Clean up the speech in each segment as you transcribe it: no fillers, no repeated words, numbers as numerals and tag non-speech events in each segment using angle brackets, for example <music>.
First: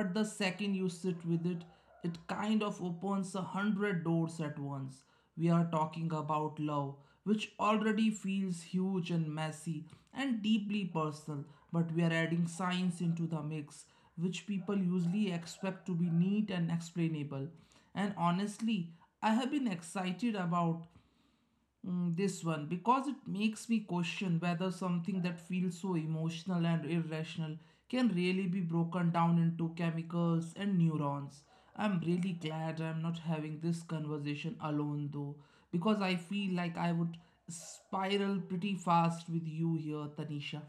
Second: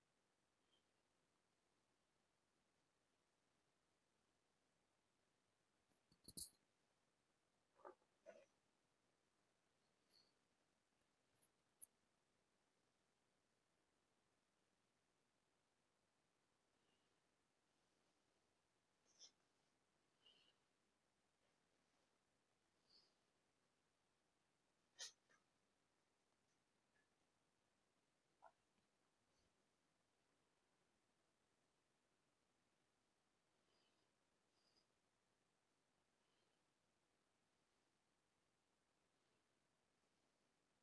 but the second you sit with it, it kind of opens a hundred doors at once. We are talking about love, which already feels huge and messy and deeply personal, but we are adding science into the mix, which people usually expect to be neat and explainable. And honestly, I have been excited about this one because it makes me question whether something that feels so emotional and irrational can really be broken down into chemicals and neurons. I'm really glad I'm not having this conversation alone though, because I feel like I would spiral pretty fast with you here, Tanisha.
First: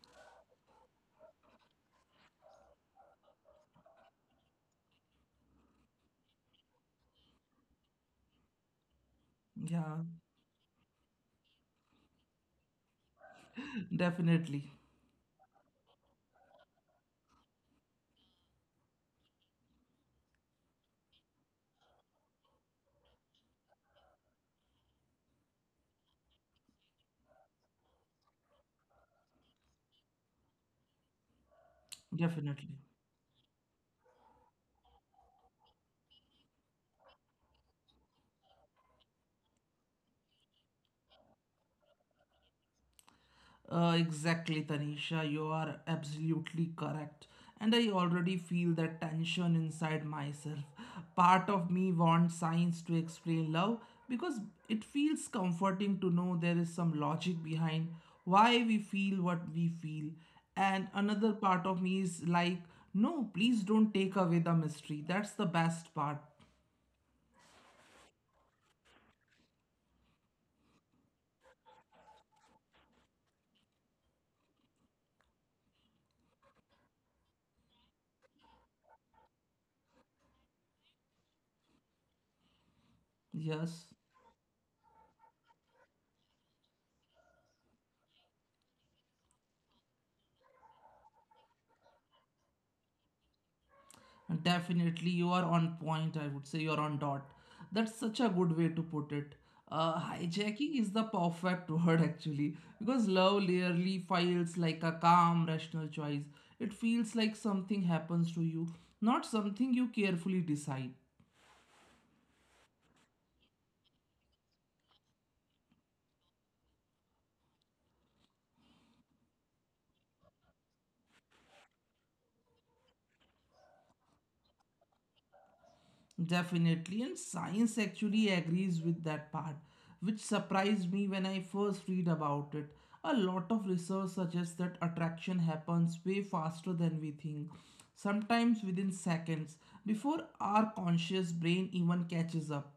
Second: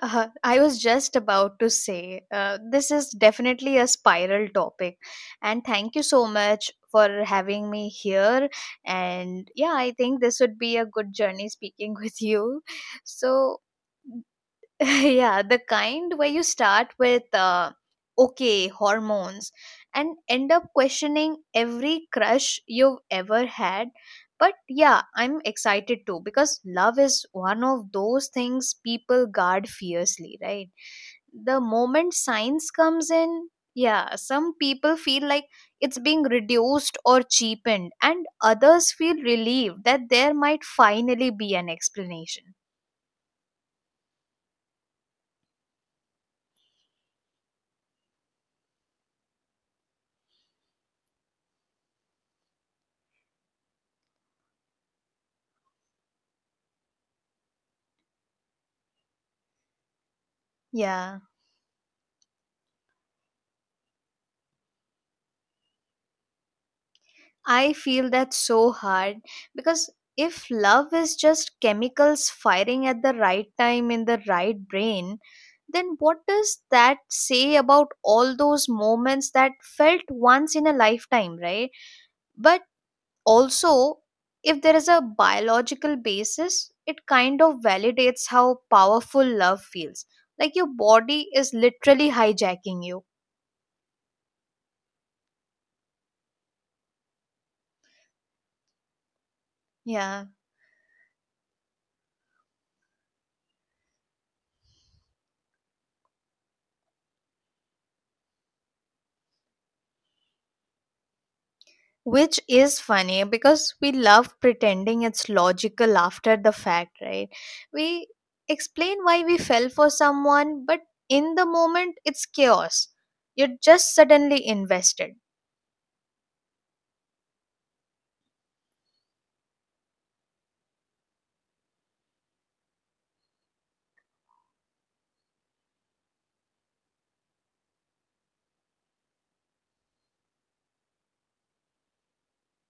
I was just about to say, this is definitely a spiral topic. And thank you so much for having me here. And yeah, I Yeah, think this would be a good journey speaking <laughs> with you. So, <laughs> definitely. <laughs> yeah, the kind where you start with okay hormones and end up questioning every crush you've ever had. But yeah, I'm excited too because love is one of those things people guard fiercely, right? The moment Definitely. science comes in, yeah, some people feel like it's being reduced or cheapened, and others feel relieved that there might finally be an explanation. Exactly, Tanisha, you are absolutely correct. And I already feel that tension inside myself. Part of me wants science to explain love because it feels comforting to know there is some logic behind why we feel what we feel. And Yeah. another part of me is like, no, please don't take away the mystery. That's the best part. I feel that's so hard because if love is just chemicals firing at the right time in the right brain, then what does that say about all those moments that felt once in a lifetime, right? But also, Yes. if there is a biological basis, it kind of validates how powerful love feels. Like your body is literally hijacking you. Definitely, you are on point. I would say you are on dot. That's such a good way to put it. Yeah. Hijacking is the perfect <laughs> word actually, because love rarely feels like a calm, rational choice. It feels like something happens to you, not something you carefully decide. Which is funny because we love pretending it's logical after the fact, right? We explain why we fell for someone, but in the moment, it's chaos. You're just suddenly invested. Definitely, and science actually agrees with that part, which surprised me when I first read about it. A lot of research suggests that attraction happens way faster than we think, sometimes within seconds, before our conscious brain even catches up.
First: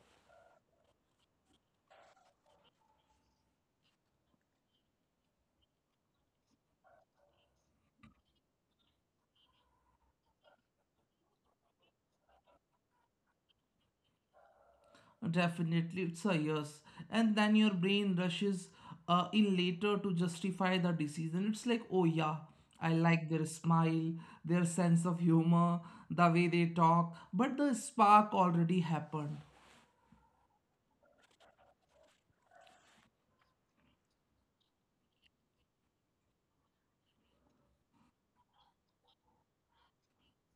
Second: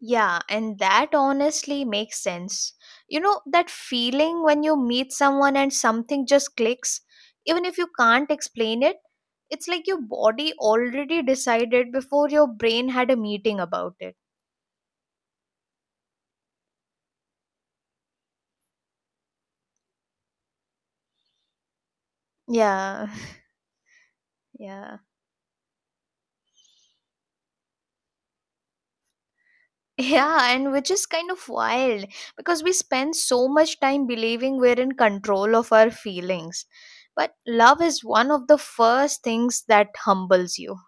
Yeah, and that honestly makes sense. You know, that feeling when you meet someone and something just clicks, even if you can't explain it, it's like your body already decided before your brain had a meeting about it. Definitely, it's a yes. And then your brain rushes in later to justify the decision. It's like, oh yeah, I Yeah, like their smile, <laughs> their yeah. sense of humor, the way they talk, but the spark already happened. Yeah, and which is kind of wild because we spend so much time believing we're in control of our feelings. But love is one of the first things that humbles you.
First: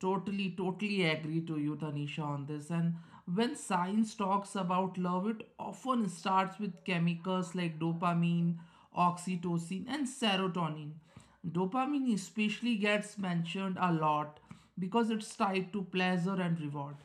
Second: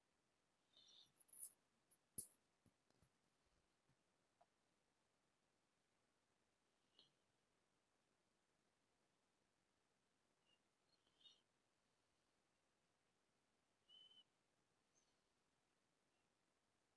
Totally, totally agree to you, Tanisha, on this. And when science talks about love, it often starts with chemicals like dopamine, oxytocin, and serotonin. Dopamine especially gets mentioned a lot because it's tied to pleasure and reward.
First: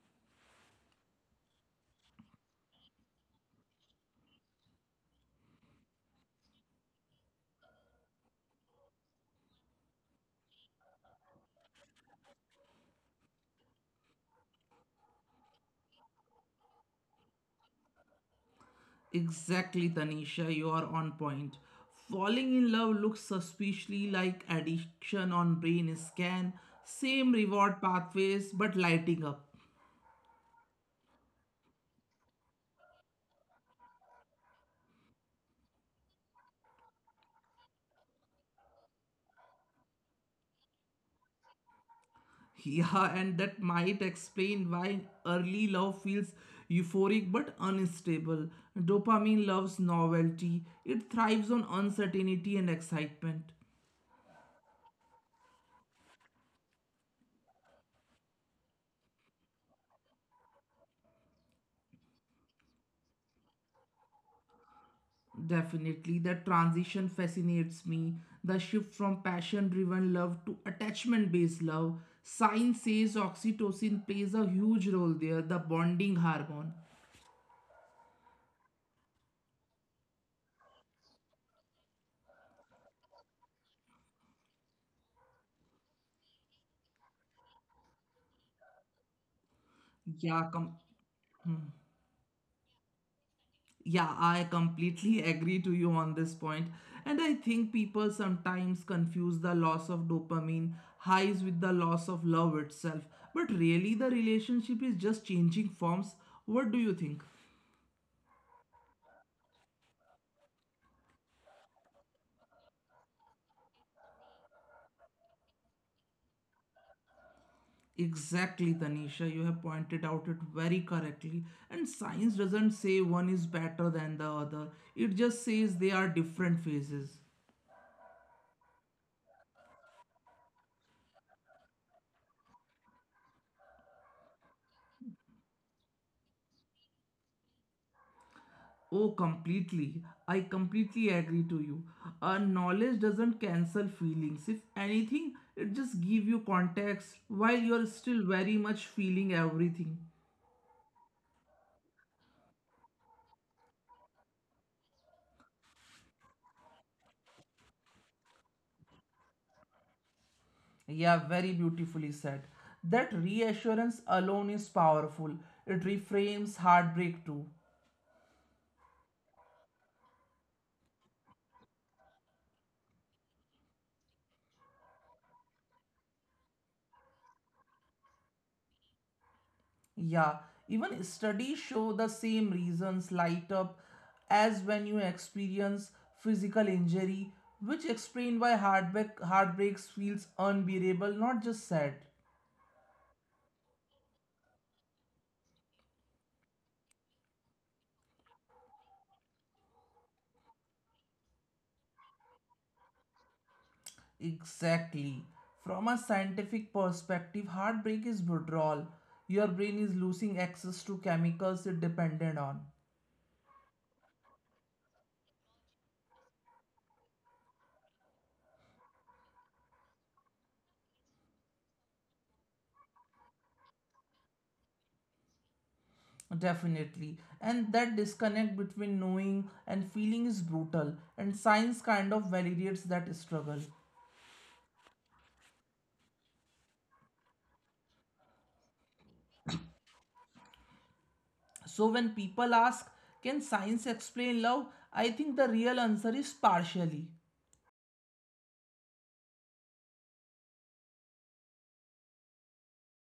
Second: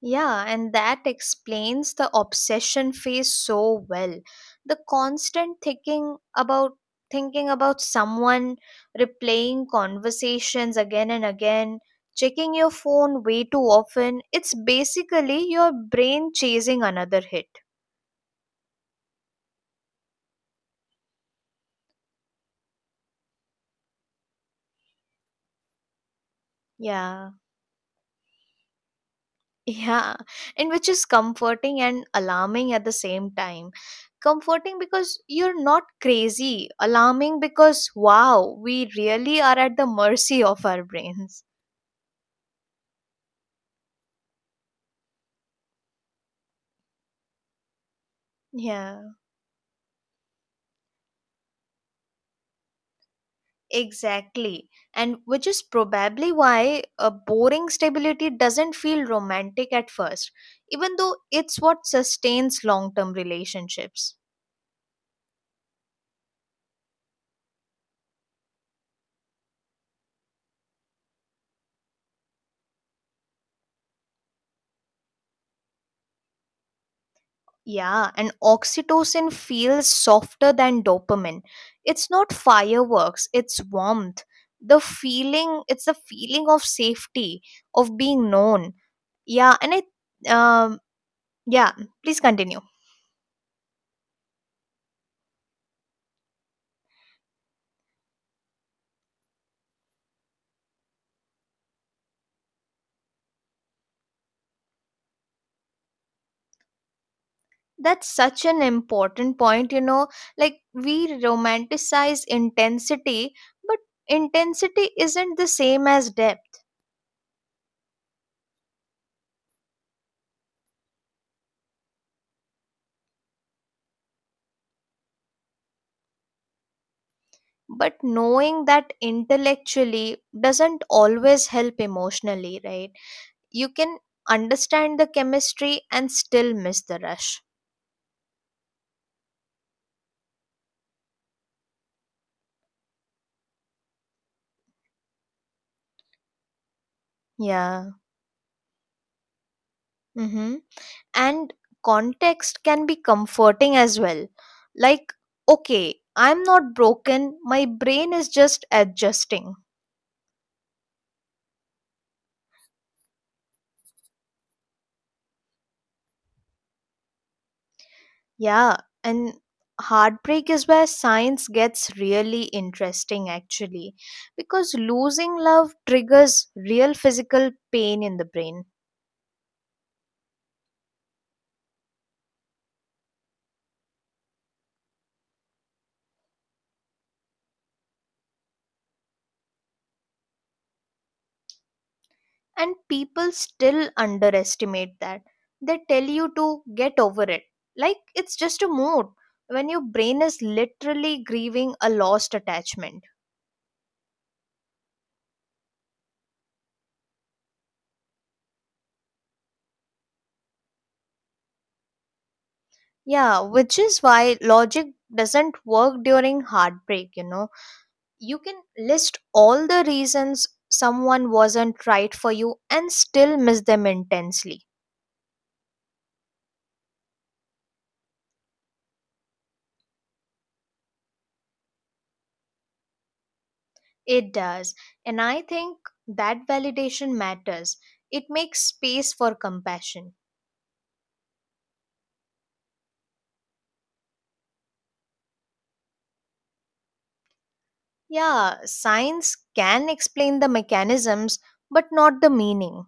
Yeah, and that explains the obsession phase so well. The constant thinking about someone, replaying conversations again and again, checking your phone way too often. It's basically your brain chasing another hit. Exactly, Tanisha, you are on point. Falling in love looks suspiciously like addiction on brain scan, same Yeah. reward pathways but lighting up. Yeah, and which is comforting and alarming at the same time. Comforting because you're not crazy, alarming because wow, we really are at the mercy of our brains. Yeah, and that might explain why early love feels euphoric but unstable. Yeah, Dopamine loves novelty, it thrives on uncertainty and excitement. exactly. And which is probably why a boring stability doesn't feel romantic at first, even though it's what sustains long term relationships. Definitely, that transition fascinates me. The shift from passion driven love to attachment based love. Science says oxytocin plays a huge role there, the bonding hormone. Yeah, and oxytocin feels softer than dopamine. It's not fireworks, it's warmth. It's the feeling of safety, of being known. Yeah, and I, Yeah, come. um, yeah, please continue. Yeah, I completely <laughs> agree to you on this point. And I think people sometimes confuse the loss of dopamine highs with the loss of love itself. But really, the relationship is just changing forms. What do you think? That's such an important point, you know. Like, we romanticize intensity, but intensity isn't the same as depth. Exactly, Tanisha. You have pointed out it very correctly. And science doesn't say one is better than the other, it just says they are different phases. But knowing that intellectually doesn't always help emotionally, right? You can understand the chemistry and still miss the rush. Oh, completely. I completely agree to you. Knowledge doesn't cancel feelings. If anything, it just give you context while you're Yeah. still very much feeling everything. Mm-hmm. And context can be comforting as well. Like, okay, I'm not broken, my brain is just adjusting. Yeah, very beautifully said. That reassurance alone is powerful. It reframes heartbreak too. Yeah. And heartbreak is where science gets really interesting, actually, because losing love triggers real physical pain in the brain, Yeah, even studies show the same reasons light up as when you experience physical injury, which explain why heartbreaks feels unbearable, not just sad. and people still underestimate that. They tell you to get over it like it's just a mood when your brain is literally grieving a lost attachment. Exactly. From a scientific perspective, heartbreak is withdrawal. Your brain is losing access to chemicals it depended on. Yeah, which is why logic doesn't work during heartbreak, you know. You can list all the reasons someone wasn't right for you and still miss them intensely. Definitely. And that disconnect between knowing and feeling is brutal, and science kind of validates that struggle. It does, and I think that validation matters. It makes space for compassion. So when people ask, can science explain love? I think the real answer is partially. Yeah, science can explain the mechanisms, but not the meaning,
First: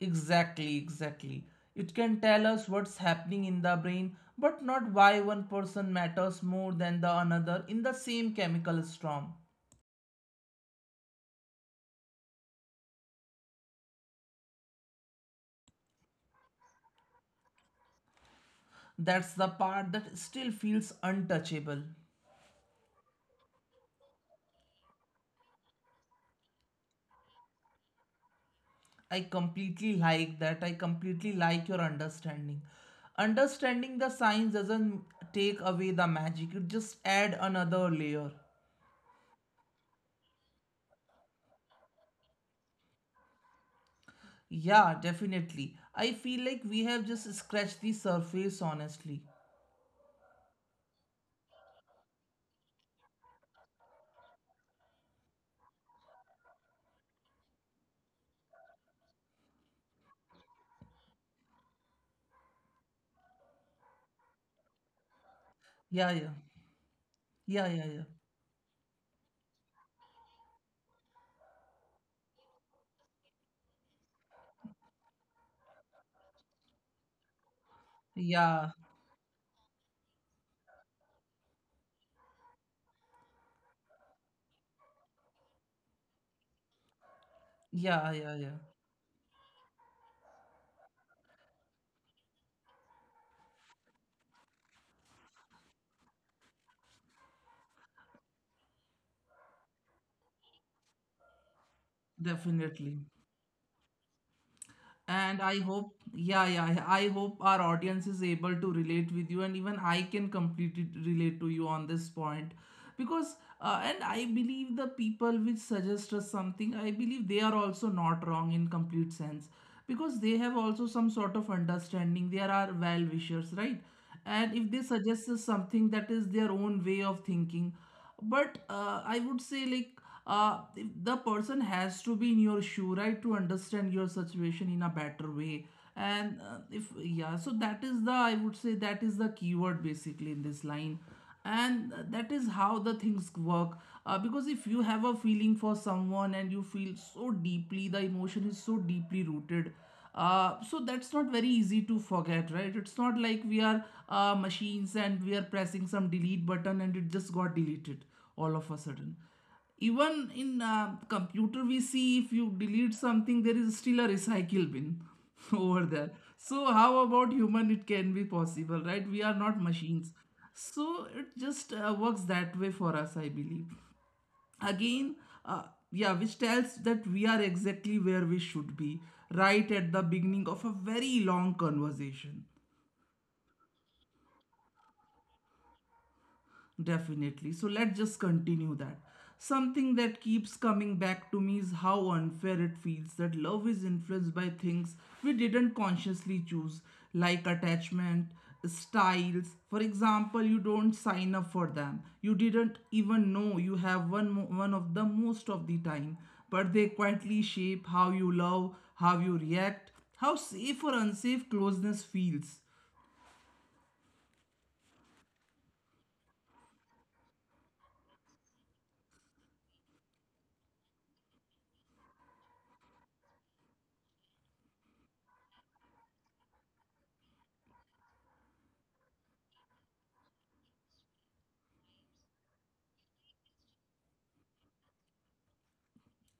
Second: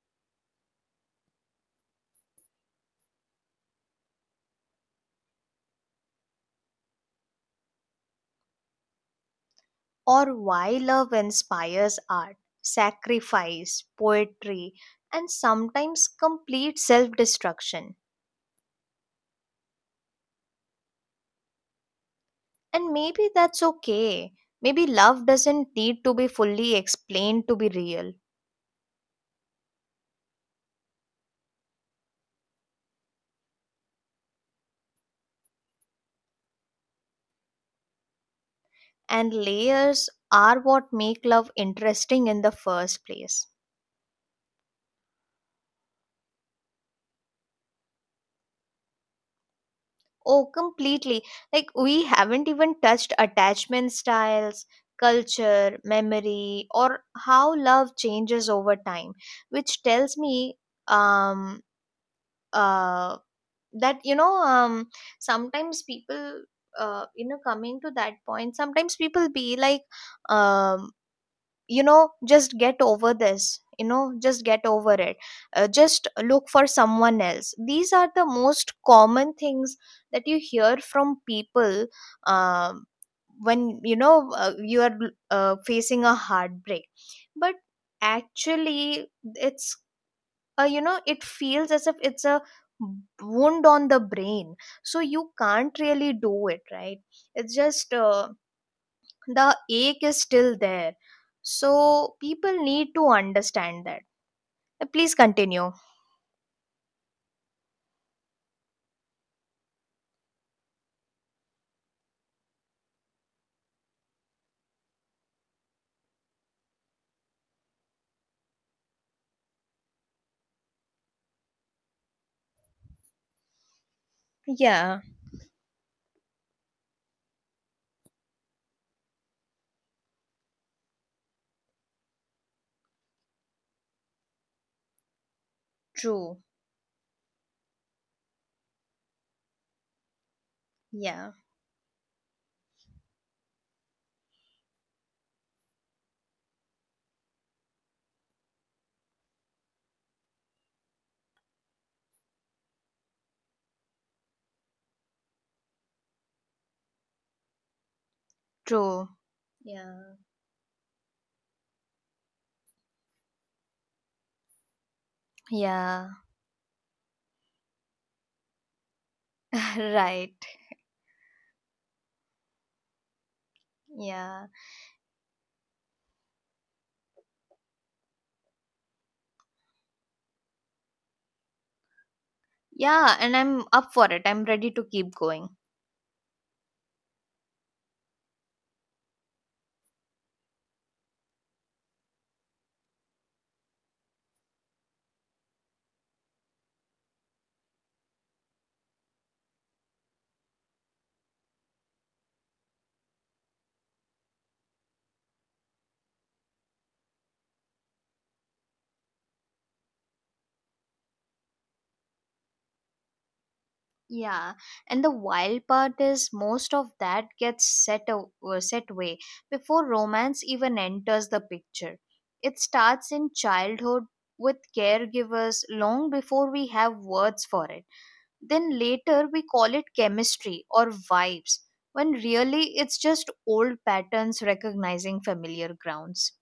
Exactly, exactly. It can tell us what's happening in the brain, but not why one person matters more than the another in the same chemical storm. or why love inspires art, sacrifice, poetry, and sometimes complete self destruction. That's the part that still feels untouchable. And maybe that's okay. Maybe love doesn't need to be fully explained to be real, I completely like that. I completely like your understanding. Understanding the science doesn't take away the magic, it just add another layer. and layers are what make love interesting in the first place. Yeah, definitely. I feel like we have just scratched the surface, honestly. Oh, completely. Like, we haven't even touched attachment styles, culture, memory, or how love changes over time, which tells me um, uh, that, sometimes Yeah, yeah. You know, Yeah, coming yeah, to yeah. that point, sometimes people be like, um, you know, just get over this, you know, just get over it. Uh, just look for someone else. These are the Yeah, most common things that you hear from people um, when you know you are facing a heartbreak. But yeah, yeah, yeah. actually, it's you know, it feels as if it's a wound on the brain, so you can't really do it, right? It's just the ache is still there, so people need Definitely. to understand that. Please And I continue. hope, yeah, yeah, yeah, I hope our audience is able to relate with you, and even I can completely relate to you on this point. Because, and I believe the people which suggest us something, I believe they are also not wrong in complete sense. Because they have also some sort of understanding. They are our well wishers, right? And if they Yeah. suggest us something, that is their own way of thinking. But I would say, like, if the person has to be in your shoe, right, to understand your situation in a better way. True. And if yeah, so that is the I would say that is the keyword basically in this line. Yeah. And that is how the things work. Because if you have a feeling for someone and you feel so deeply, the emotion is so deeply rooted. So that's not very easy to forget, right? It's not like we are machines and we are pressing some delete button and it just got deleted all of a True. sudden. Yeah. Even in computer, we see, if you delete something, there is still a recycle bin <laughs> over Yeah. there. So how about human? It can be possible, right? We are not machines. <laughs> Right. So it just works that way for us, I believe. Yeah, Again, uh, yeah, which tells that we are exactly where we should be, right at the beginning of a very long conversation. yeah, and I'm up for it. I'm ready to keep going. Definitely. So let's just continue that. Something that keeps coming back to me is how unfair it feels that love is influenced by things we didn't consciously choose, like attachment styles. For example, you don't sign up for them. You didn't even know you have one of the most of the time, but they quietly shape how you love, how you react, how safe or unsafe closeness feels. Yeah, and the wild part is most of that gets set away before romance even enters the picture. It starts in childhood with caregivers long before we have words for it. Then later we call it chemistry or vibes, when really it's just old patterns recognizing familiar grounds.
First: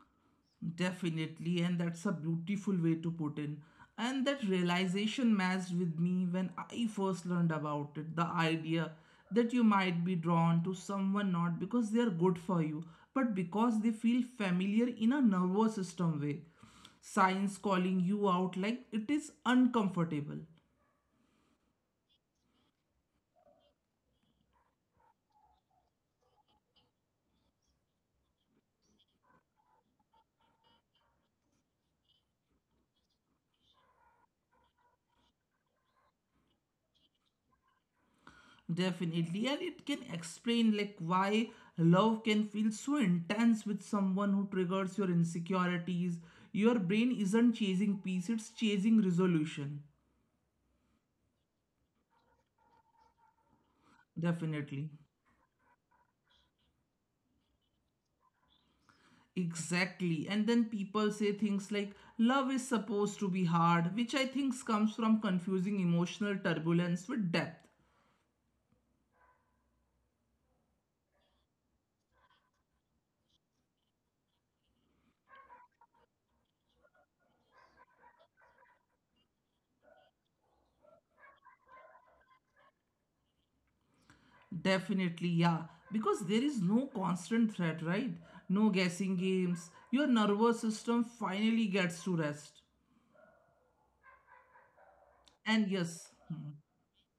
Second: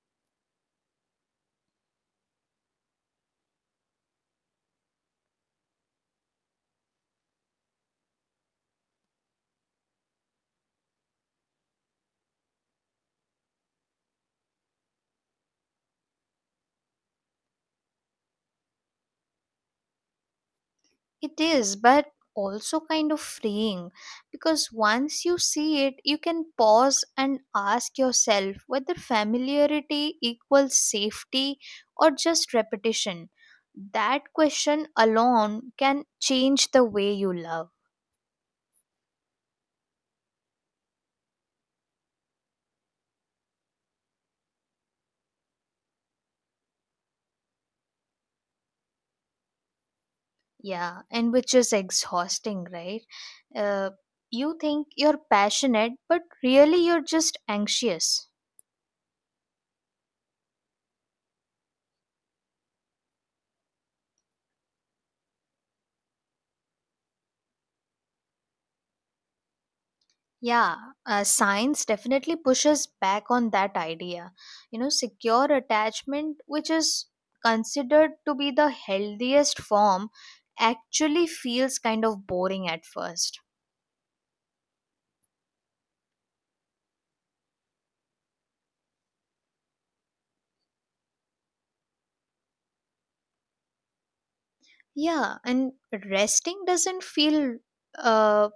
Definitely, and that's a beautiful way to put in. And that realization matched with me when I first learned about it, the idea that you might be drawn to someone not because they are good for you, but because they feel familiar in a nervous system way. Science calling you out like it is uncomfortable. It is, but also kind of freeing because once you see it, you can pause and ask yourself whether familiarity equals safety or just repetition. That question alone can change the way you love. Definitely, and it can explain, like, why love can feel so intense with someone who triggers your insecurities. Your brain isn't chasing peace, it's chasing resolution. Yeah, and which is exhausting, right? Uh, you think you're Definitely. passionate, but really you're just anxious. Exactly. And then people say things like love is supposed to be hard, which I think comes from confusing emotional turbulence with depth. Yeah, science definitely pushes back on that idea. You know, secure attachment, which is considered to be the healthiest form, actually feels kind of boring at first. Definitely, yeah. Because there is no constant threat, right? No guessing games. Your nervous system finally gets to rest. Yeah, and resting doesn't And yes, feel. Uh,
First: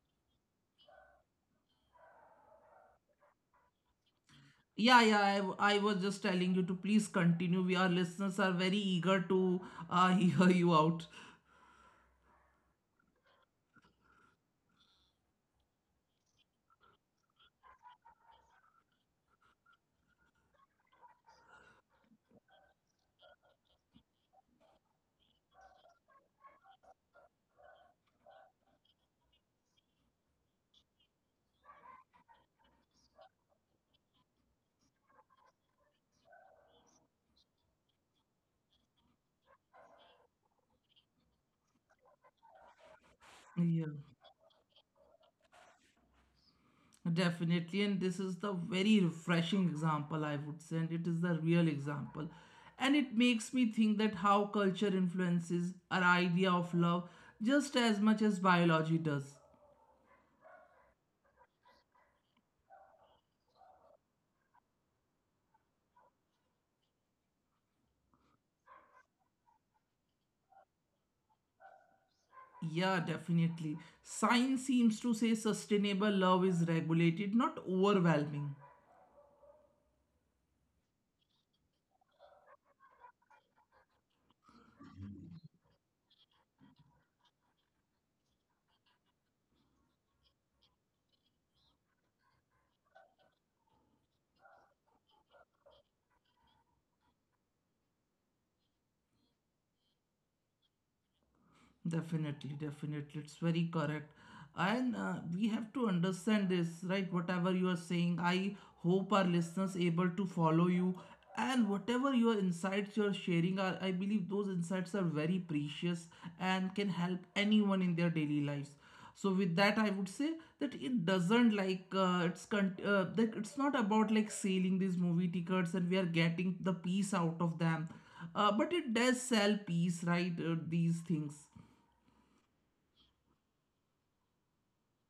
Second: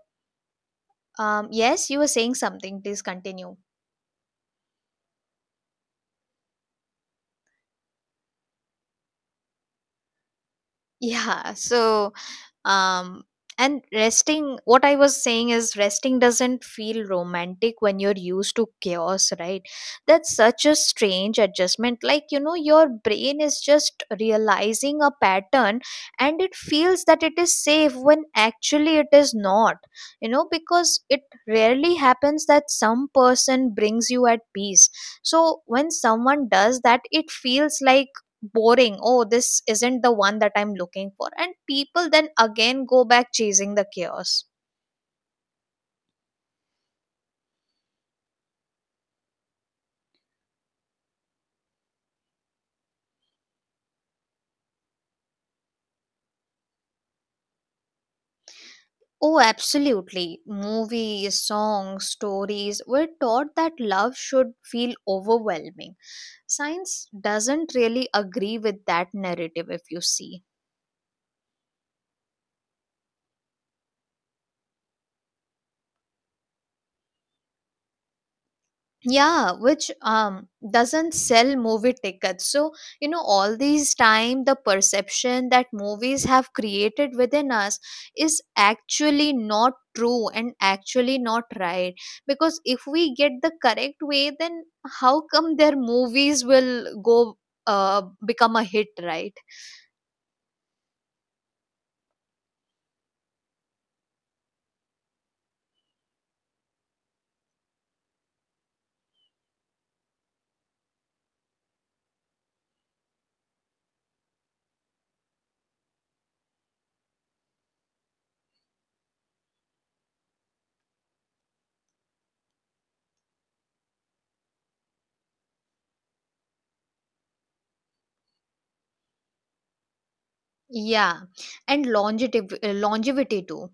yes, you were saying something. Please continue. <laughs> yeah, yeah, I was just telling you to please continue. We, our listeners are very eager to <laughs> hear you out. Yeah, so um and resting, what I was saying is resting doesn't feel romantic when you're used to chaos, right? That's such a strange adjustment. Like, you know, your brain is just realizing a pattern and it feels that it is safe when actually it is not, you know, because it rarely happens that some person brings you at peace. So when someone does that, it feels like boring. Oh, this isn't the one that I'm looking for, and people then Yeah, again go back chasing the chaos. definitely. And this is the very refreshing example, I would say, and it is the real example. And it makes me think that how culture influences our idea of love just as much as biology does. Oh, absolutely. Movies, songs, stories, we're taught that love should feel overwhelming. Science doesn't really agree with that narrative, if you see. Yeah, definitely. Science seems to say sustainable love is regulated, not overwhelming. Yeah, which doesn't sell movie tickets. So you know, all these time the perception that movies have created within us is actually not true and actually not right, because if we get the correct way, then how come their movies will go become a hit, right? Definitely, definitely. It's very correct. And we have to understand this, right? Whatever you are saying, I hope our listeners able to follow you. And whatever your insights you're sharing are, I believe those insights are very precious and can help anyone in their daily lives. So with that, I would say that it doesn't like like it's not about like selling these movie tickets and we are getting the peace out of them, but it does sell peace, right? These things. Yeah, and longevity, longevity too.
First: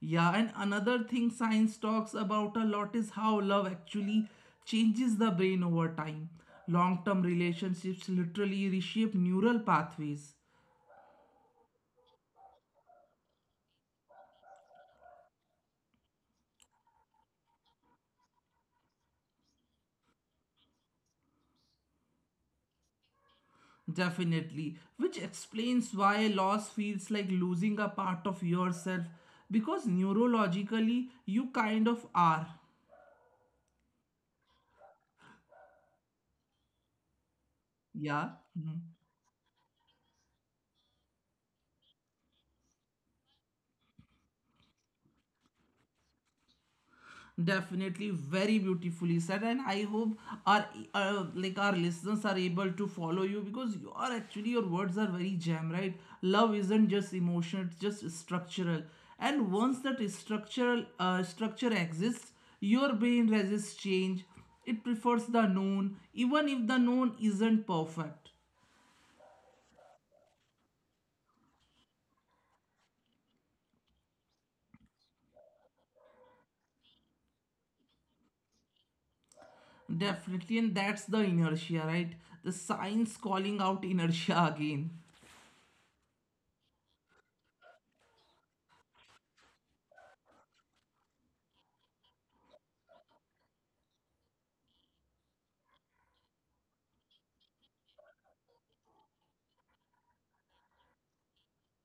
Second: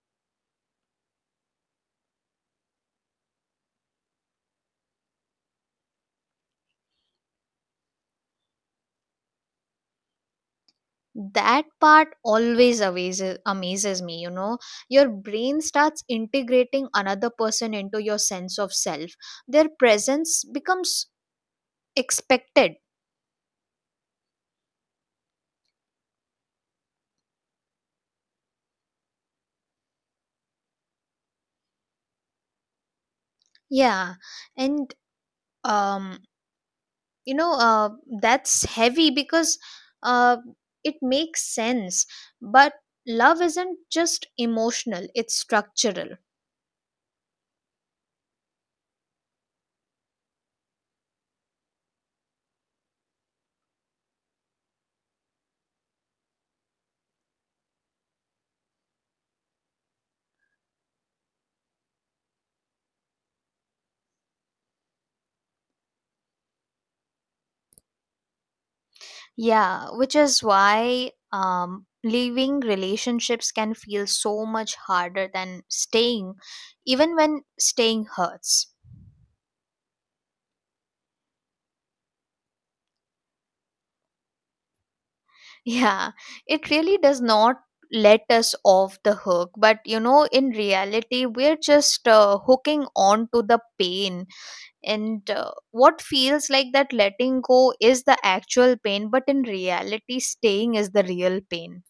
Yeah, and another thing science talks about a lot is how love actually changes the brain over time. Long term relationships literally reshape neural pathways, That part always amazes me, you know. Your brain starts integrating another person into your sense of self. Their presence becomes expected. definitely, which explains why loss feels like losing a part of yourself, because neurologically you kind of are. Yeah, and um you know uh, Yeah. that's Mm-hmm. heavy because uh it makes sense, but love isn't just emotional, it's structural. Definitely, very beautifully said, and I hope our like, our listeners are able to follow you, because you are actually, your words are very jam, right? Love isn't just emotion, it's just structural. And once that structural structure exists, your brain resists change. It prefers the known, even if the known isn't perfect. Yeah, which is why leaving relationships can feel so much harder than staying, even when staying hurts. <laughs> Definitely, and that's the inertia, right? The science calling out inertia again. Yeah, it really does not let us off the hook. But you know, in reality, we're just hooking on to the pain. And what feels like that letting go is the actual pain, but in reality, staying is the real pain.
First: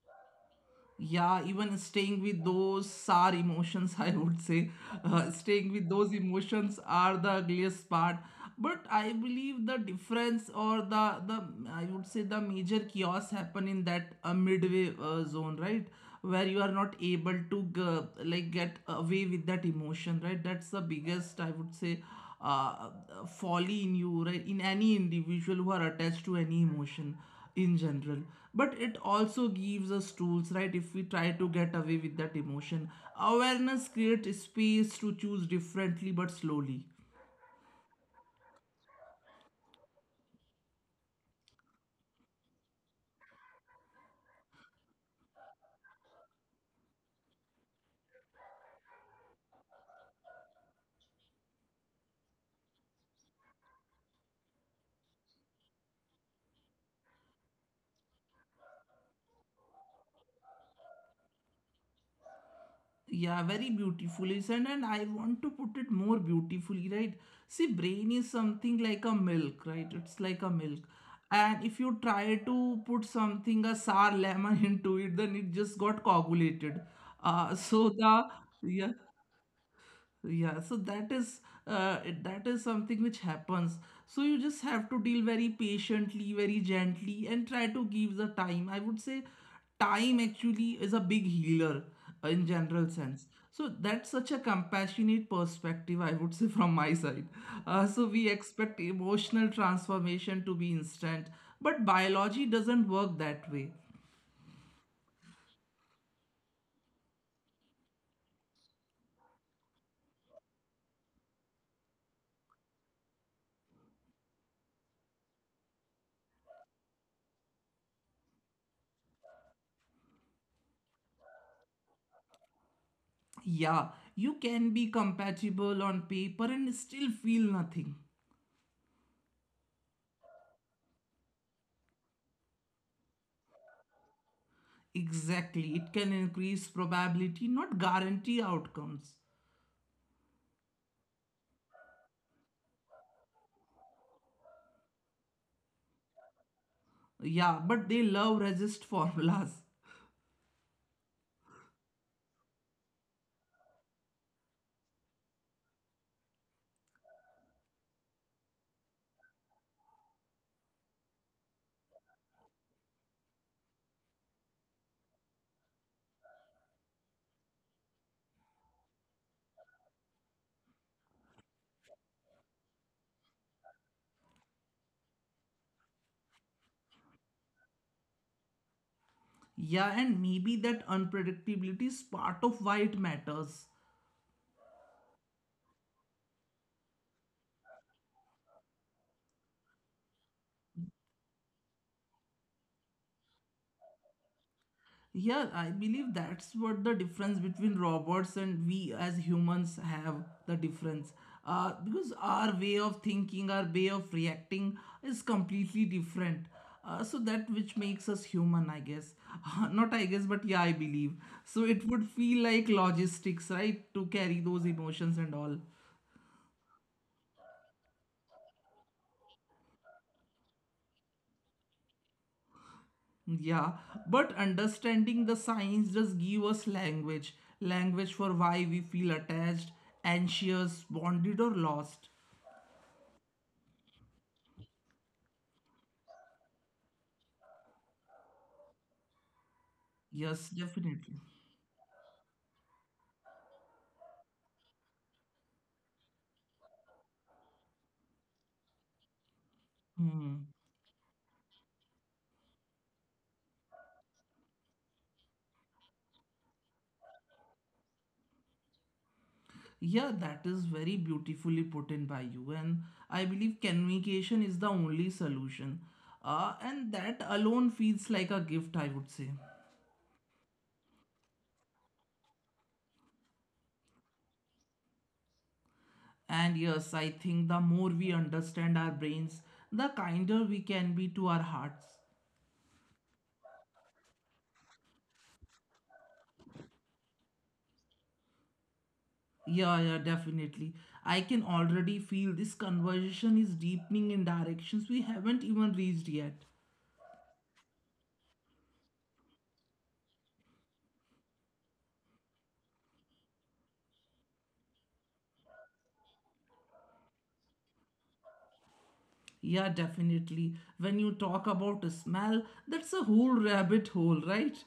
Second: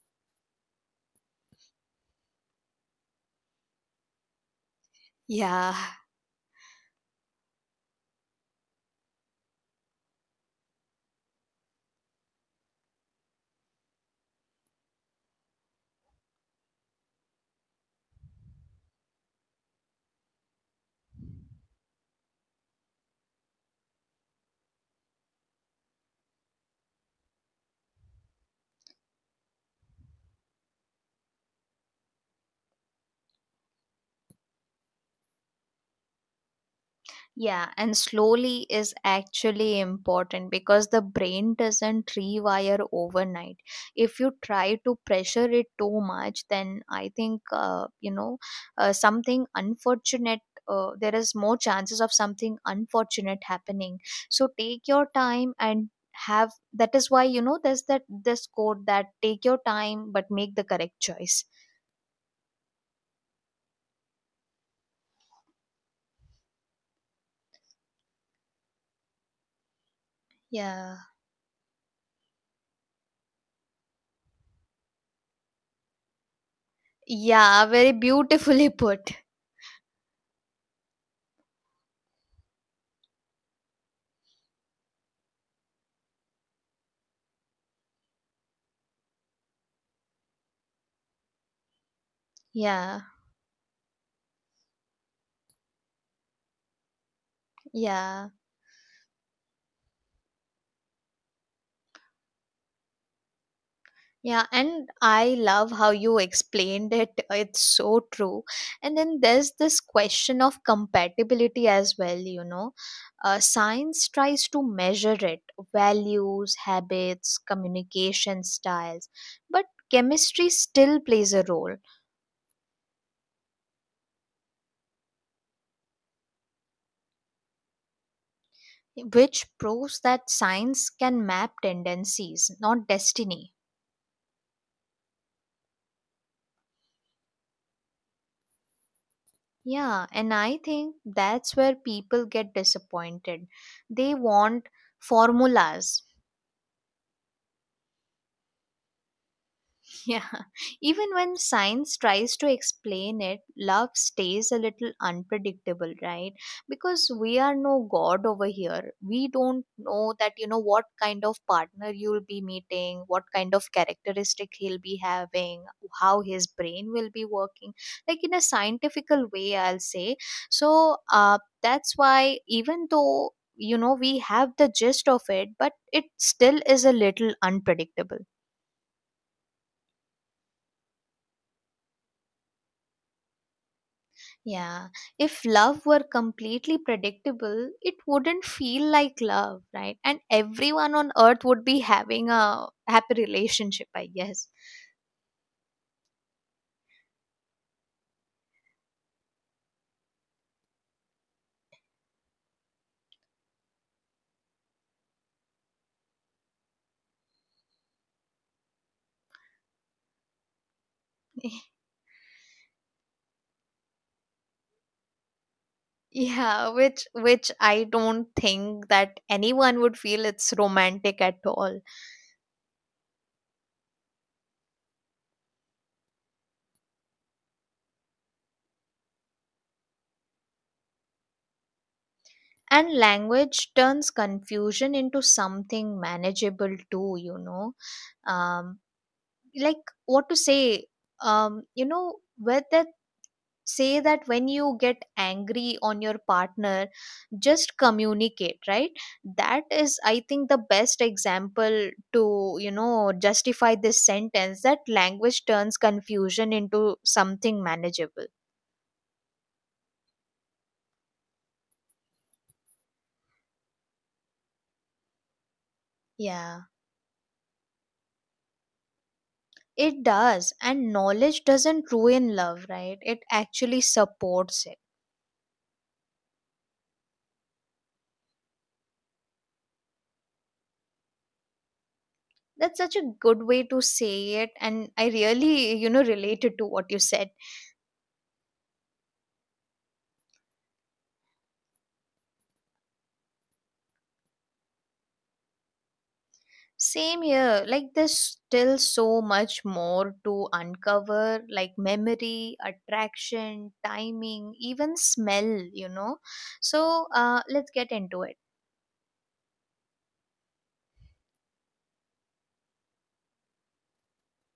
Yeah, even staying with those sour emotions <laughs> I would say, staying Yeah. with those emotions are the ugliest part. But I believe the difference, or the, I would say, the major chaos happen in that midway zone, right? Where you are not able to like get away with that emotion, right? That's the biggest, I would say, uh, folly in you, right? In any individual who are attached to any emotion in general. But it also gives us tools, right? If we try to get away with that emotion, awareness creates space to choose differently, but slowly. Yeah, and slowly is actually important because the brain doesn't rewire overnight. If you try to pressure it too much, then I think, something unfortunate. There is more chances of something unfortunate happening, so take your time. And have, that is why, you know, there's that this quote that take your time but make the correct choice. Yeah, very beautiful, isn't it? And I want to put it more beautifully, right? See, brain is something like a milk, right? It's like a milk. Yeah. And if you try to put something, a sour lemon <laughs> into it, then it just got coagulated. Yeah, So very the, beautifully yeah, put. yeah so that is That is something which happens, so you just have to deal very patiently, very gently and try to give the time, I would say. Time actually is a big healer, in general Yeah. sense. So that's such a compassionate perspective, I would say, <laughs> from my side. So we Yeah. expect emotional transformation to be instant, but biology doesn't work that way. Yeah, and I love how you explained it. It's so true. And then there's this question of compatibility as well, you know. Science tries to measure it: values, habits, communication styles, but chemistry still plays a role, Yeah, you can be compatible on paper and still feel nothing. which proves that science can map tendencies, not destiny. Exactly. It can increase probability, not guarantee outcomes. Yeah, and I think that's where people get disappointed. They want formulas. Yeah, but they love resist formulas. Yeah, <laughs> even when science tries to explain it, love stays a little unpredictable, right? Because we are no god over here. We don't know that, you know, what kind of partner you'll be meeting, what kind of characteristic he'll be having, how his brain will be working, like in a scientifical way, I'll say. So, that's why even though you know we have the gist of it, but it still is a little unpredictable. Yeah, and maybe that unpredictability is part of why it matters. Yeah, if love were completely predictable, it wouldn't feel like love, right? And everyone on earth would be having a happy relationship, I guess. <laughs> Yeah, I believe that's what the difference between robots and we as humans have the difference. Because our way of thinking, our way of reacting is completely different. So that which makes us human, I guess. <laughs> Not I guess, but yeah, I believe. So it would feel like logistics, right? To carry those emotions and all. Yeah, which I don't think that anyone would feel it's romantic at all. Yeah, but understanding the science does give us language. Language for why we feel attached, anxious, bonded, or lost. And language turns confusion into something manageable too, you know. Um, like what to Yes, say, definitely. You know, whether say that when you get angry on your partner, just communicate, right? That is, I Hmm. think, the best example to, you know, justify this sentence that language turns confusion into something manageable. Yeah, that is very beautifully put in by you. And I believe communication is the only solution. Uh, Yeah, and that alone feels like a gift, I would say. it does, and knowledge doesn't ruin love, right? It actually supports it. And yes, I think the more we understand our brains, the kinder we can be to our hearts. That's such a good way to say it, and I really, you know, related to what you said. Yeah, yeah, definitely. I can already feel this conversation is deepening in directions we haven't even reached yet. Same here. Like, there's still so much more to uncover, like memory, attraction, timing, even smell, you know. So, let's get into it. Yeah, definitely. When you talk about a smell, that's a whole rabbit hole, right? <laughs>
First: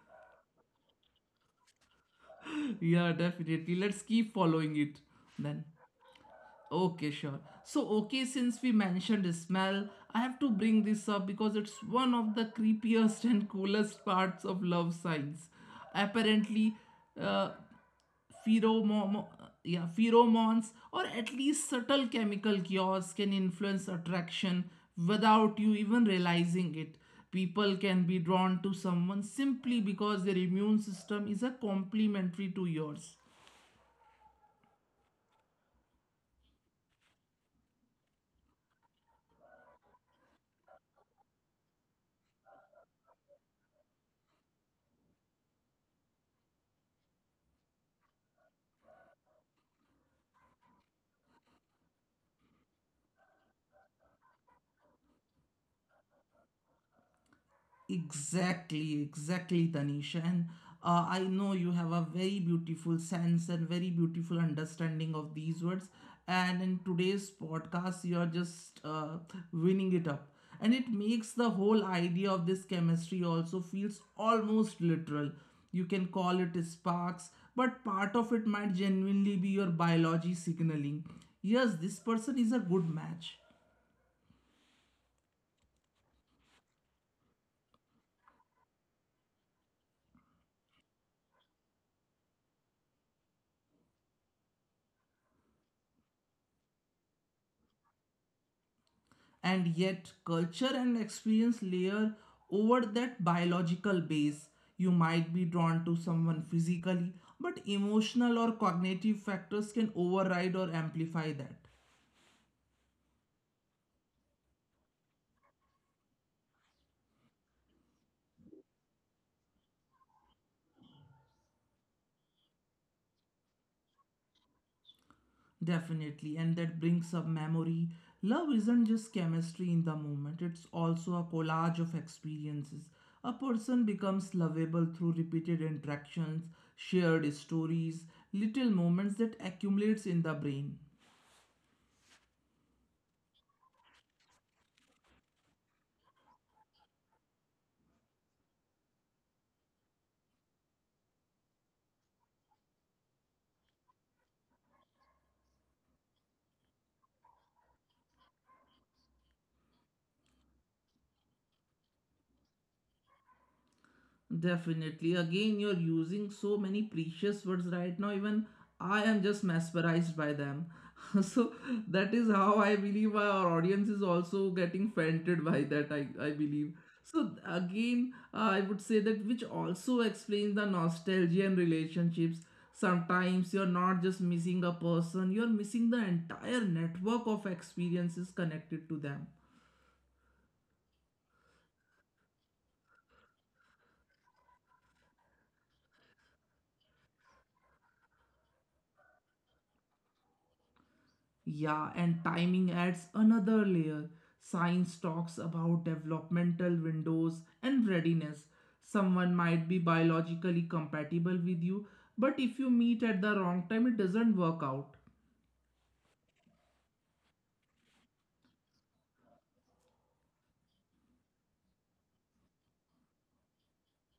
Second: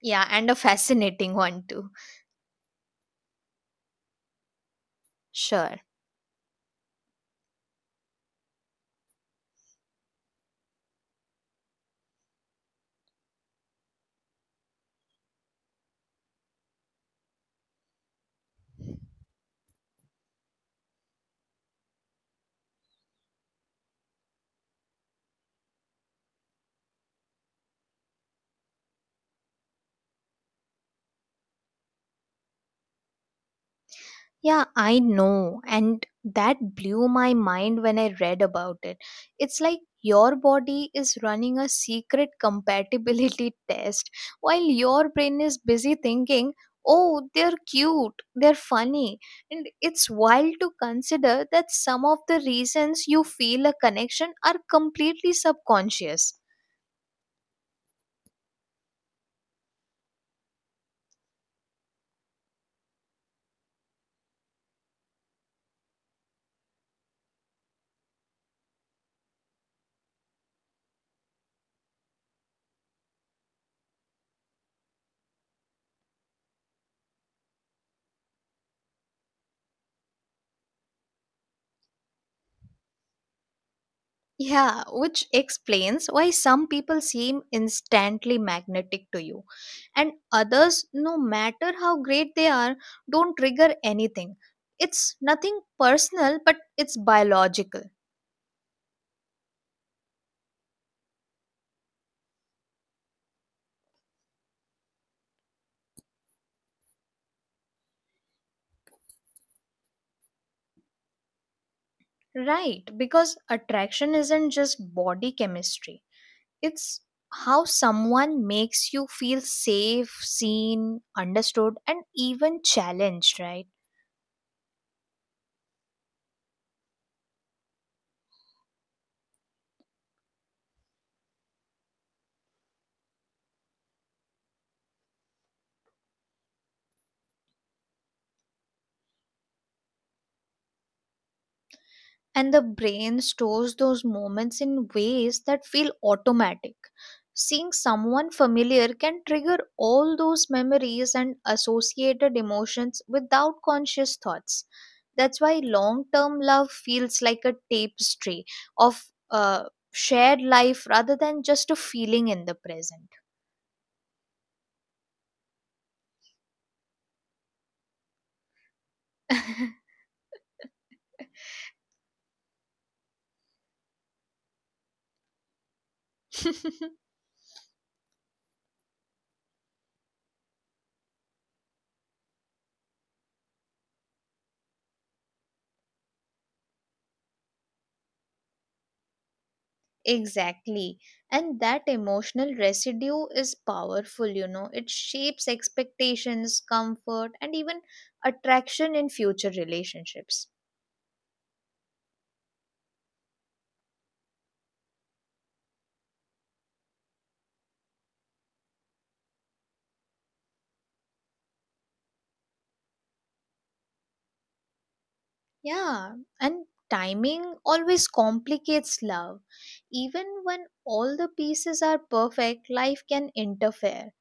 Yeah, and a fascinating <laughs> one too. Yeah, definitely. Let's keep following it then. Sure. Okay, sure. So, okay, since we mentioned smell, I have to bring this up because it's one of the creepiest <laughs> and coolest parts of love science. Apparently, uh, pheromo- yeah, pheromones or at least subtle chemical cures can influence attraction without you even realizing it. People can be drawn to someone simply because their immune system is a complementary to yours. Yeah, I know. And that blew my mind when I read about it. It's like your body is running a secret compatibility <laughs> test while your brain is busy thinking, oh, they're cute, they're funny. And it's wild to consider that some of the reasons you feel a connection are completely subconscious. Exactly, exactly, Tanisha. And I know you have a very beautiful sense and very beautiful understanding of these words. And in today's podcast, you're just winning it up. And it makes the whole idea of this chemistry also feels almost literal. You can call it sparks, but part of it might genuinely be your biology signaling. Yes, this person is a good match, Yeah, which explains why some people seem instantly magnetic to you, and others, no matter how great they are, don't trigger anything. It's nothing personal, but it's biological. and yet culture and experience layer over that biological base. You might be drawn to someone physically, but emotional or cognitive factors can override or amplify that. Right, because attraction isn't just body chemistry, it's how someone makes you feel safe, seen, understood, and even challenged, right? Definitely, and that brings up memory. Love isn't just chemistry in the moment, it's also a collage of experiences. A person becomes lovable through repeated interactions, shared stories, little moments that accumulates in the brain. And the brain stores those moments in ways that feel automatic. Seeing someone familiar can trigger all those memories and associated emotions without conscious thoughts. That's why long term love feels like a tapestry of shared life rather than just a feeling in the present. Definitely. Again, you're using so many precious words right now. Even I am just mesmerized by them. <laughs> So that is how I believe our audience is also getting fainted by that, I believe. <laughs> So again, I would say that which also explains the nostalgia and relationships. Sometimes you're not just missing a person, you're missing the entire network of experiences connected to them. Exactly. And that emotional residue is powerful, you know. It shapes expectations, comfort, and even attraction in future relationships. Yeah, and timing adds another layer. Science talks about developmental windows and readiness. Someone might be biologically compatible with you, but if you meet at the wrong time, it doesn't work out. Yeah. And timing always complicates love. Even when all the pieces are perfect, life can interfere.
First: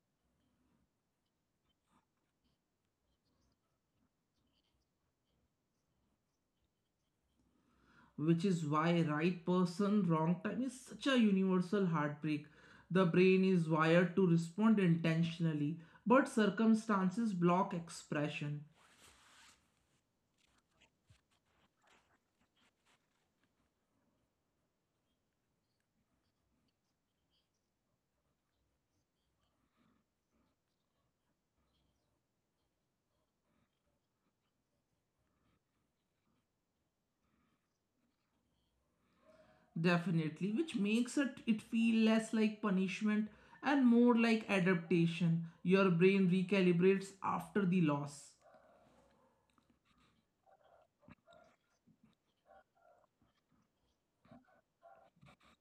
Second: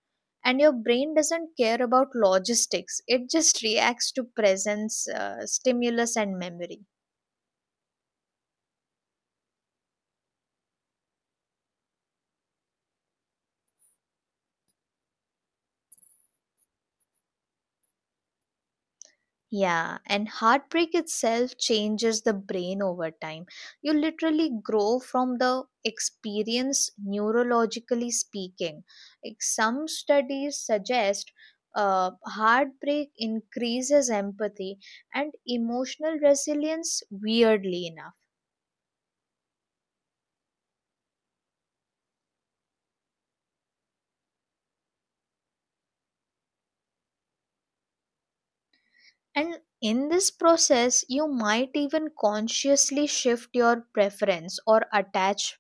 And your brain doesn't care about logistics, it just reacts to presence, stimulus, and memory. Which is why right person, wrong time is such a universal heartbreak. The brain is wired to respond intentionally, but circumstances block expression. Yeah, and heartbreak itself changes the brain over time. You literally grow from the experience, neurologically speaking. Like some studies suggest heartbreak increases empathy and emotional resilience, weirdly enough. Definitely, which makes it feel less like punishment and more like adaptation. Your brain recalibrates after the loss. And in this process, you might even consciously shift your preference or attach,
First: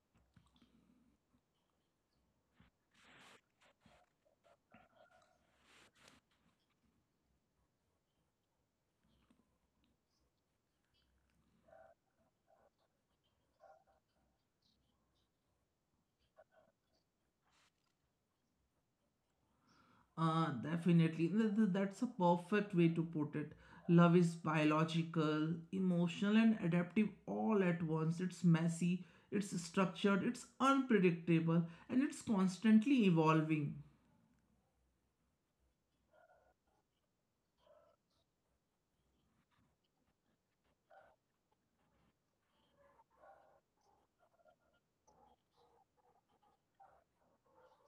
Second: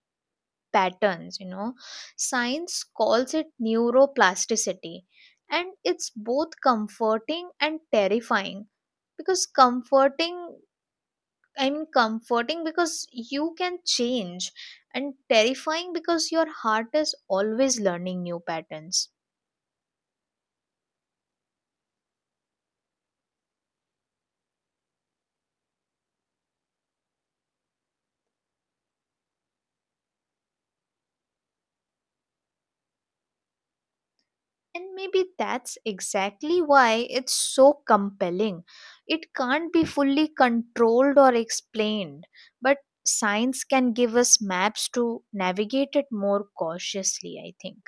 patterns, you know. Science calls it neuroplasticity, and it's both comforting and terrifying. Because comforting i mean comforting because you can change, and terrifying because your heart is always learning new patterns. Definitely. That's a perfect way to put it. Love is biological, emotional, and adaptive all at once. It's messy, it's structured, it's unpredictable, and it's constantly evolving. And maybe that's exactly why it's so compelling. It can't be fully controlled or explained, but science can give us maps to navigate it more cautiously, I think.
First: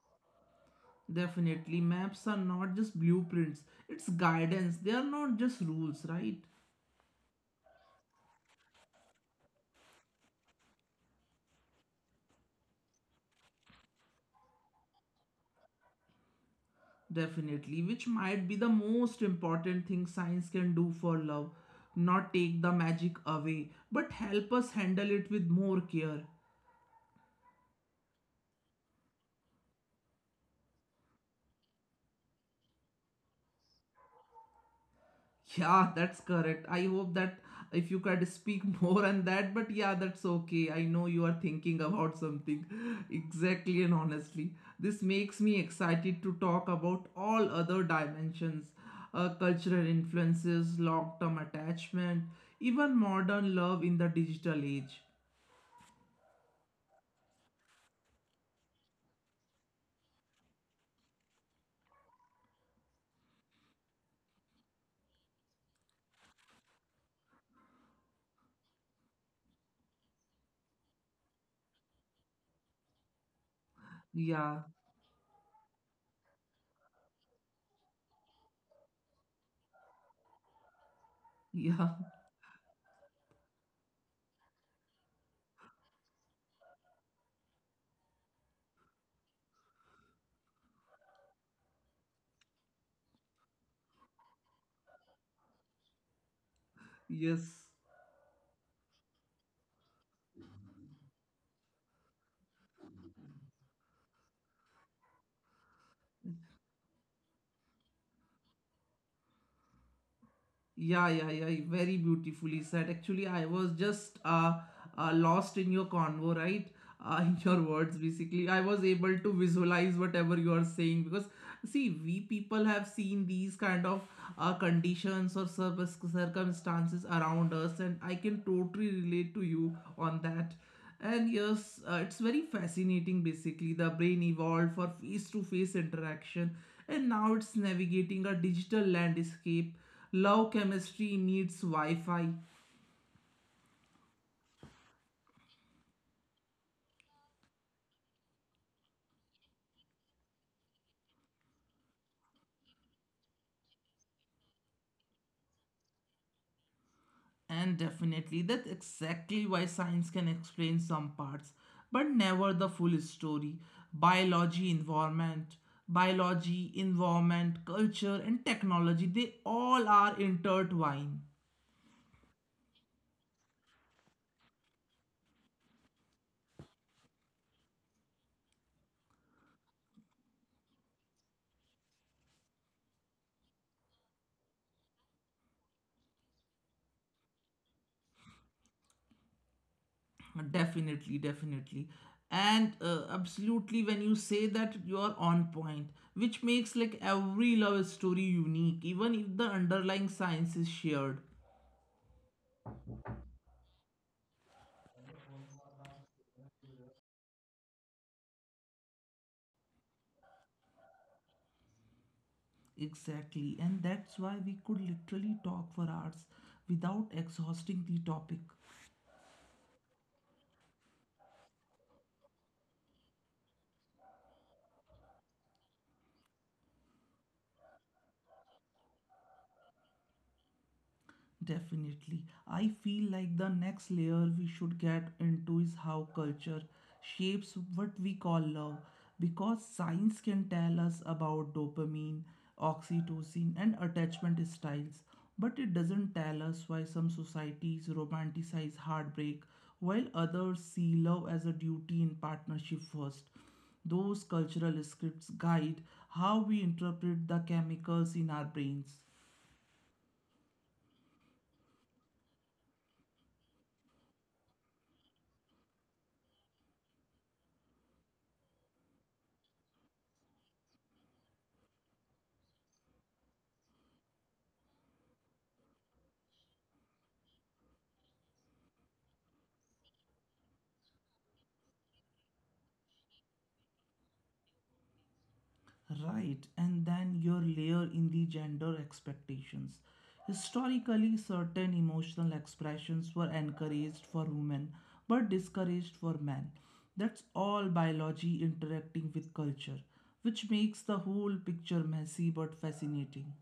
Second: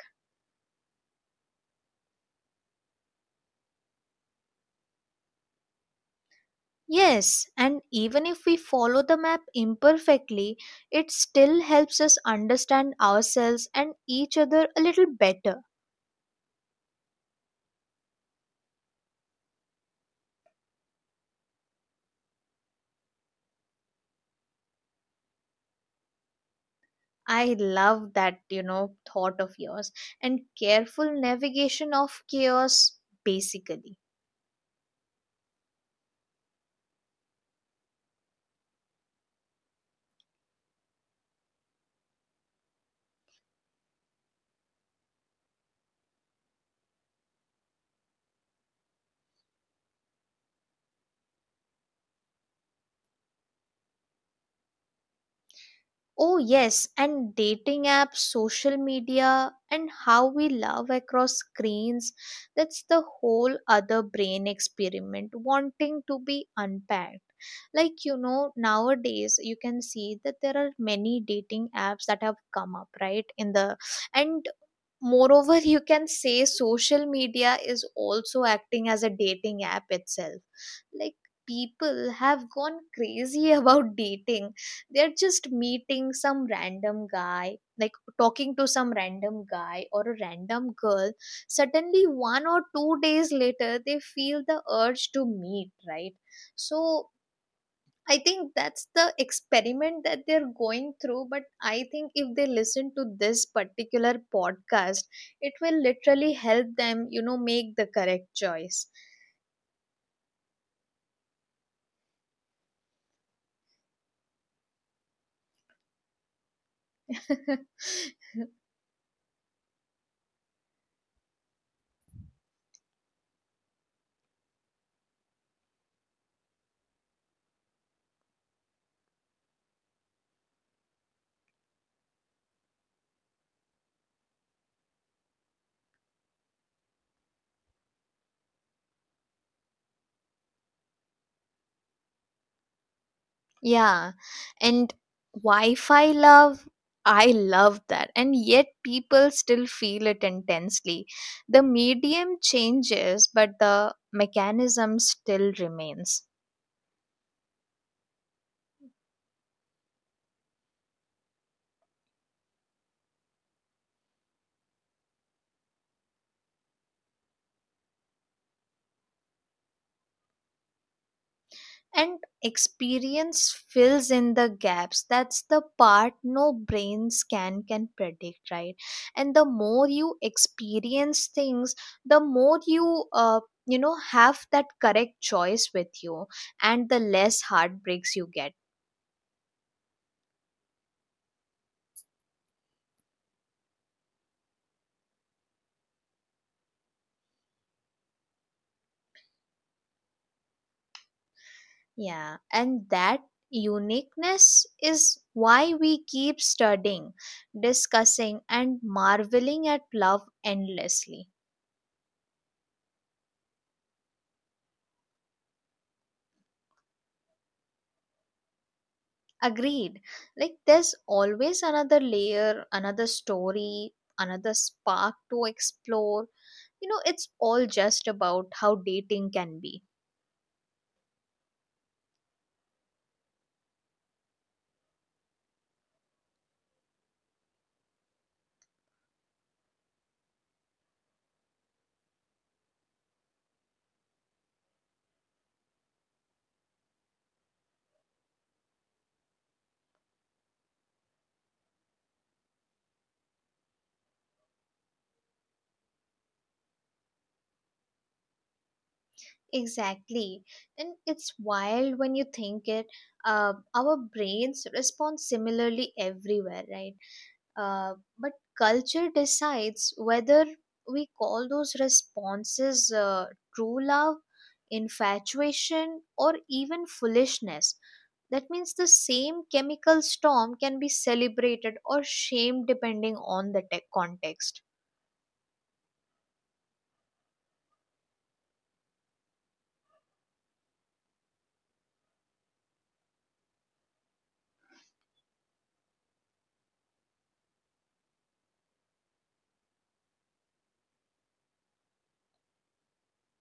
Definitely, maps are not just blueprints, it's guidance. They are not just rules, right? Yes, and even if we follow the map imperfectly, it still helps us understand ourselves and each other a little better. Definitely, which might be the most important thing science can do for love. Not take the magic away, but help us handle it with more care. I love that, you know, thought of yours, and careful navigation of chaos, basically. Yeah, that's correct. I hope that if you could speak <laughs> more on that, but yeah, that's okay. I know you are thinking about something. <laughs> Exactly, and honestly, this makes me excited to talk about all other dimensions, cultural influences, long term attachment, even modern love in the digital age. Oh, yes, and dating apps, social media, and how we love across screens, that's the whole other brain experiment wanting to be unpacked. Like, you know, nowadays you can see that there are many dating apps that have come up, right? In the, and Yeah. moreover, <laughs> you can say social media is also acting as a dating app itself. Like, Yeah, people have gone crazy <laughs> about dating, they're just meeting some random guy, like talking to some random guy or a random girl, suddenly 1 or 2 days later they feel the urge to meet, right? So <laughs> yes. I think that's the experiment that they're going through, but I think if they listen to this particular podcast, it will literally help them, you know, make the correct choice. Yeah, yeah, yeah. Very beautifully said. Actually, I was just lost in your convo, right? <laughs> In your words, <laughs> basically. I was able to visualize whatever you are saying because see, we people have seen these kind of conditions or circumstances around us, and I can totally relate to you on that. And yes, it's very fascinating. Basically, the brain evolved for face to face interaction and now it's navigating a digital landscape. Love chemistry meets wi-fi. Yeah. And Wi Fi love, I love that. And yet people still feel it intensely. The medium changes, but the mechanism still remains. And definitely, that's exactly why science can explain some parts, but never the full story. Biology, environment, biology, environment, culture, and technology, they all are intertwined. And experience fills in the gaps. That's the part no brain scan can predict, right? And the more you experience things, the more you, you know, have that correct choice with you, and the less heartbreaks you get. Definitely, definitely. And absolutely, when you say that, you are on point, which makes like every love story unique, even if the underlying science is shared. Yeah, and that uniqueness is why we keep studying, discussing, and marveling at love endlessly. Exactly, and that's why we could literally talk for hours without exhausting the topic. Agreed. Like, there's always another layer, another story, another spark to explore. You know, it's all just about how dating can be. Definitely. I feel like the next layer we should get into is how culture shapes what we call love. Because science can tell us about dopamine, oxytocin, and attachment styles, but it doesn't tell us why some societies romanticize heartbreak while others see love as a duty in partnership first. Those cultural scripts guide how we interpret the chemicals in our brains. Exactly. And it's wild when you think it. Our brains respond similarly everywhere, right? Uh, but culture decides whether we call those responses true love, infatuation, or even foolishness. That means the same chemical storm can be celebrated or shamed depending on the context. Right, and then your layer in the gender expectations. Historically, certain emotional expressions were encouraged for women but discouraged for men. That's all biology interacting with culture, which makes the whole picture messy but fascinating.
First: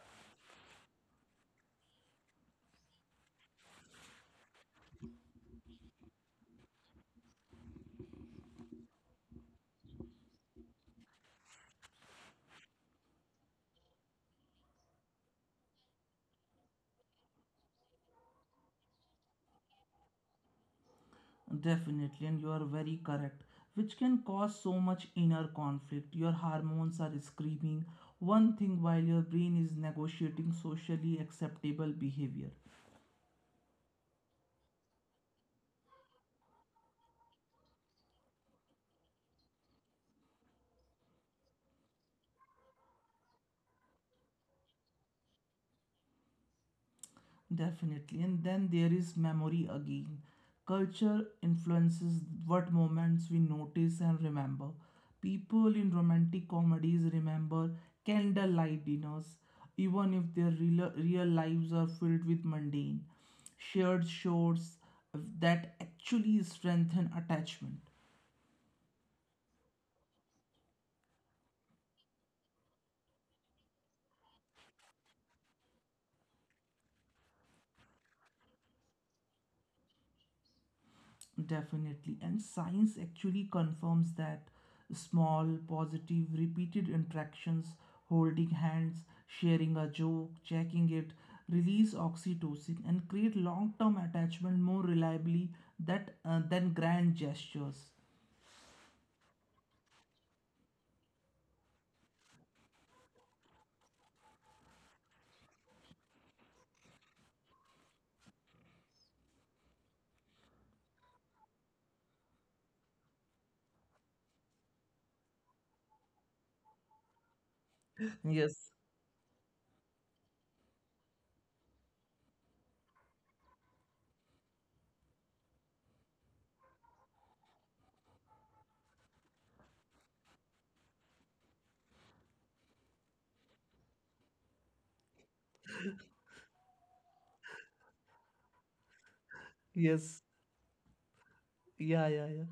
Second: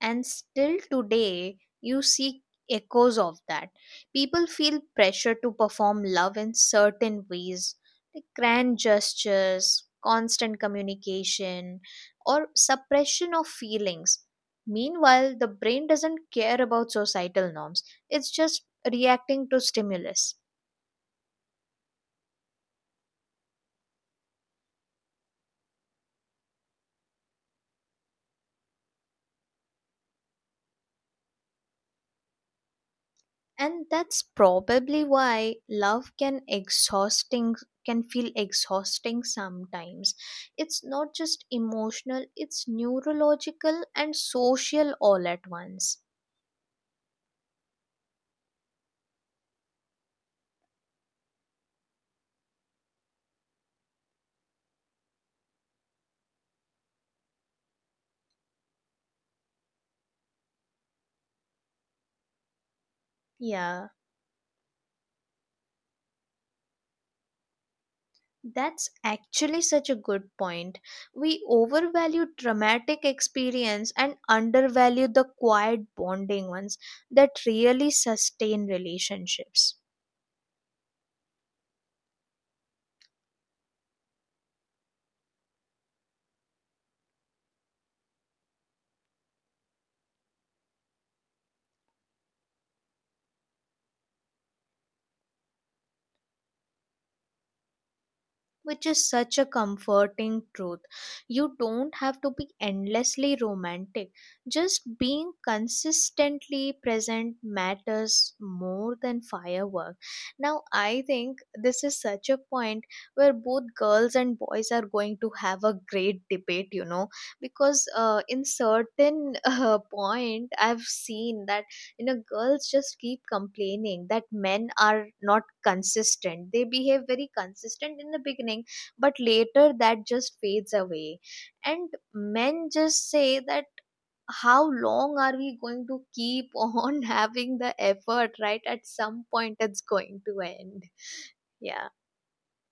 And still today, you see echoes of that. People feel pressure to perform love in certain ways, like grand gestures, constant communication, or suppression of feelings. Meanwhile, the brain doesn't care about societal norms, it's just reacting to stimulus. Definitely, and you are very correct, which can cause so much inner conflict. Your hormones are screaming one thing while your brain is negotiating socially acceptable behavior. And that's probably why love can exhausting, can feel exhausting sometimes. It's not just emotional, it's neurological and social all at once. Definitely. And then there is memory again. Culture influences what moments we notice and remember. People in romantic comedies remember candlelight dinners, even if their real lives are filled with mundane, Yeah, shared shores that actually strengthen attachment. that's actually such a good point. We overvalue dramatic experience and undervalue the quiet bonding ones that really sustain relationships. Definitely. And science actually confirms that small, positive, repeated interactions, holding hands, sharing a joke, checking it, release oxytocin and create long term attachment more reliably that, than grand gestures. Which is such a comforting truth. You don't have to be endlessly romantic. Just being consistently present matters more than firework. Now, I think this is such a point where both girls and boys are going to have a great debate, you know, because in Yes, certain <laughs> point, I've seen that, you know, girls just keep complaining that men are not consistent, they behave very consistent in the beginning, but later that just fades away. And men just say that, how long are we going to keep <laughs> on having the effort, right? At some point it's going to yes, end. Yeah, yeah, yeah, yeah.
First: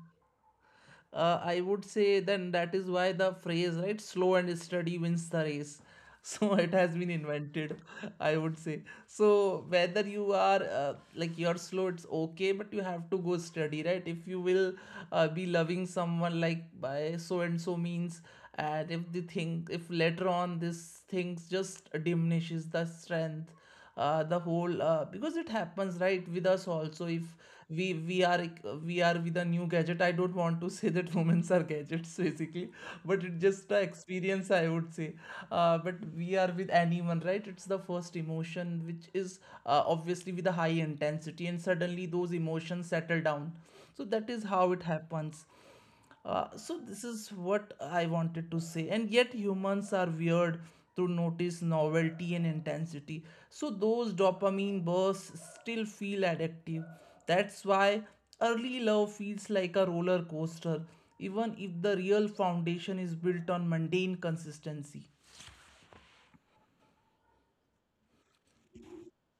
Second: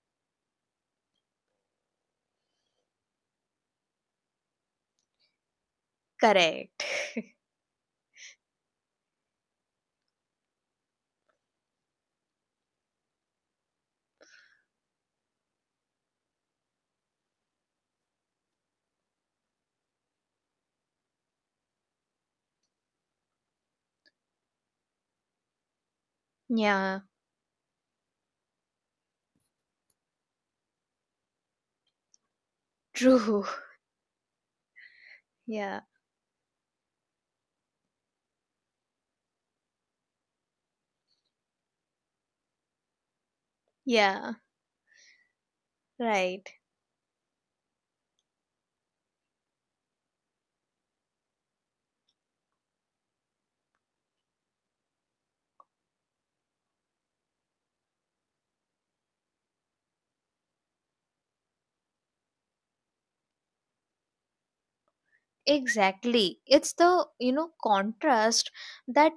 I would say then that is why the phrase, right, slow and steady wins the race. <laughs> So it correct. has been invented, I would say. So whether you are like you're slow, it's okay, but you have to go steady, right? If you will be loving someone like by so and so means, and if the thing, if later on this things just diminishes the strength, the whole because it happens right with us also, Yeah, if we we are we are with a new gadget. I don't want to <laughs> say that women are gadgets basically, but it's true. just <laughs> a experience, I would say. But Yeah, we are with anyone, right? It's the first emotion which is obviously with a high intensity, and suddenly those emotions settle down. So that is yeah, how it happens. uh, right. so this is what I wanted to say. And yet humans are weird to notice novelty and intensity. So those dopamine bursts still feel addictive. That's why early love feels like a roller coaster, even if the real foundation is built on mundane consistency. Exactly. It's the, you know, contrast that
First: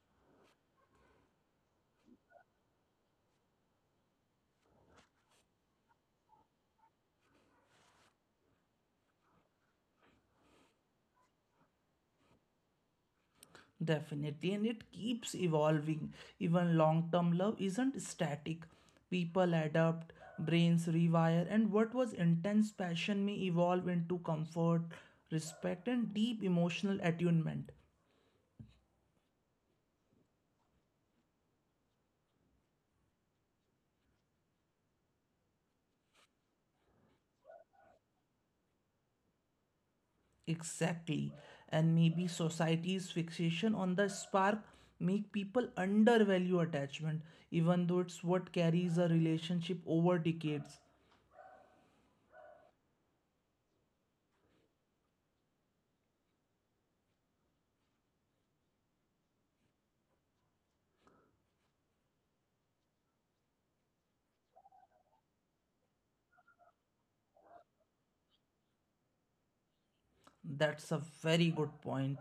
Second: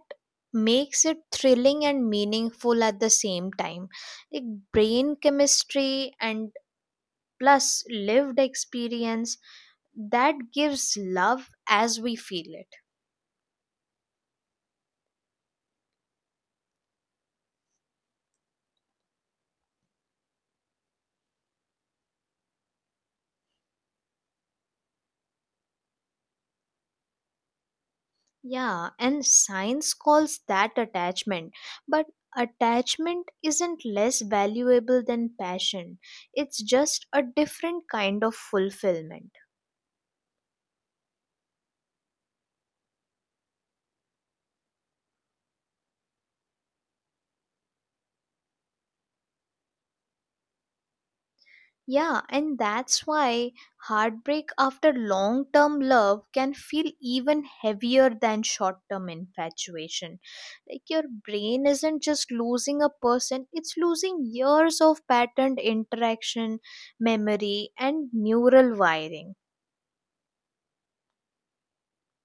makes it thrilling and meaningful at the same time. Like brain chemistry and plus lived experience, that gives love as we feel it. Definitely, and it keeps evolving. Even long term love isn't static. People adapt, brains rewire, and what was intense passion may evolve into comfort, respect, and deep emotional attunement. Yeah, and science calls that attachment. But attachment isn't less valuable than passion, it's just a different kind of fulfillment. Exactly. And maybe society's fixation on the spark make people undervalue attachment, even though it's what carries a relationship over decades. Yeah, and that's why heartbreak after long term love can feel even heavier than short term infatuation. Like your brain isn't just losing a person, it's losing years of patterned interaction, memory, and neural wiring. That's a very good point,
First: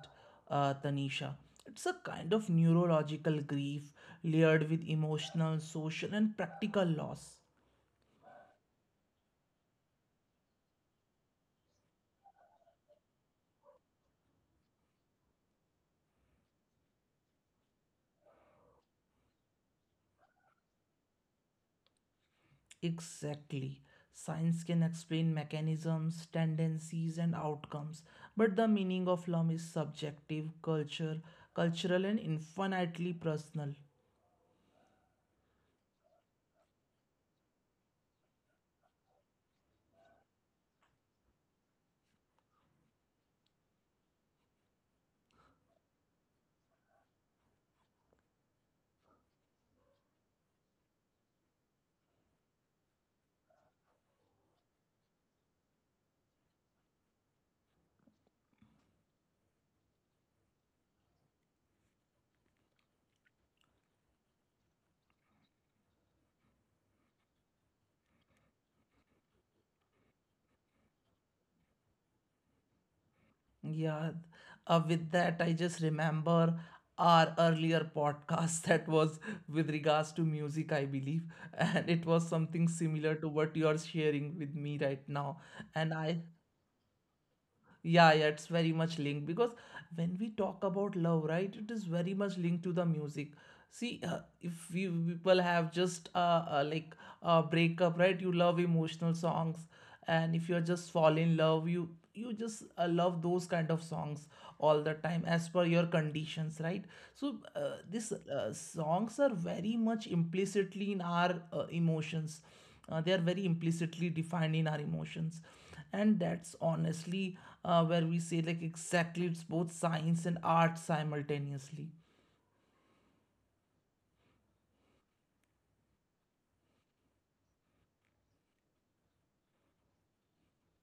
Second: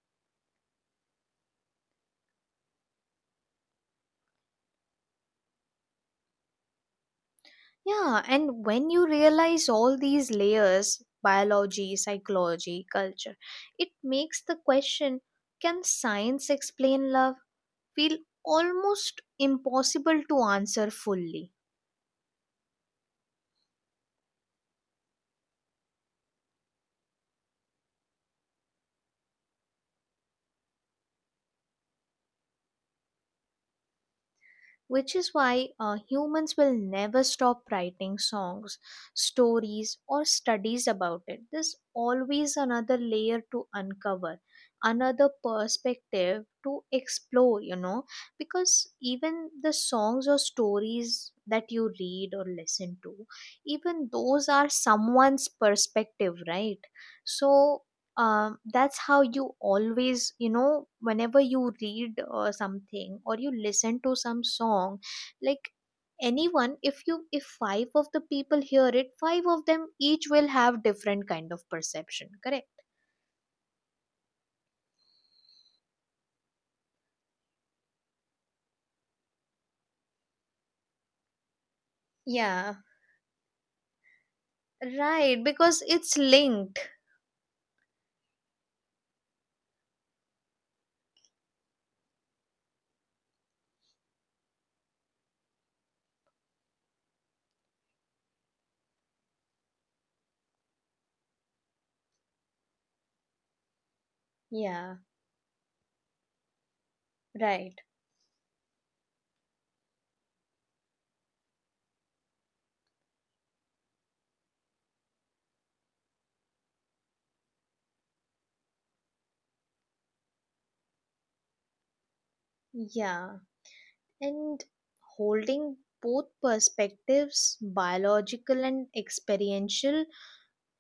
Tanisha. It's a kind of neurological grief layered with emotional, social, and practical loss. Yeah, and when you realize all these layers, biology, psychology, culture, it makes the question, can science explain love, feel almost impossible to answer fully. Exactly. Science can explain mechanisms, tendencies, and outcomes, but the meaning of love is subjective, cultural, and infinitely personal. Which is why humans will never stop writing songs, stories, or studies about it. There's always another layer to uncover, another perspective to explore, you know, because even the songs or stories that you read or listen to, even those are someone's perspective, right? So that's how you always, you know, whenever you read something or you listen to some song, like, anyone, if you, if five of the people hear it, five of them each will have different kind of perception, correct. Yeah, with that, I just remember our earlier podcast <laughs> that was with regards to music, I believe, and it was something Yeah. similar to what you are sharing with me right now. Right, because And it's I, linked. yeah, it's very much linked because when we talk about love, right, it is very much linked to the music. See, if we people have just like breakup, right, you love emotional songs. And if you're just fall in love, you just love those kind of songs all Yeah. the time as per your conditions, right? So Right. these songs are very much implicitly in our emotions. They are very implicitly defined in our emotions. And that's honestly where we say, like, exactly, it's both science and art simultaneously. Yeah, and holding both perspectives, biological and experiential,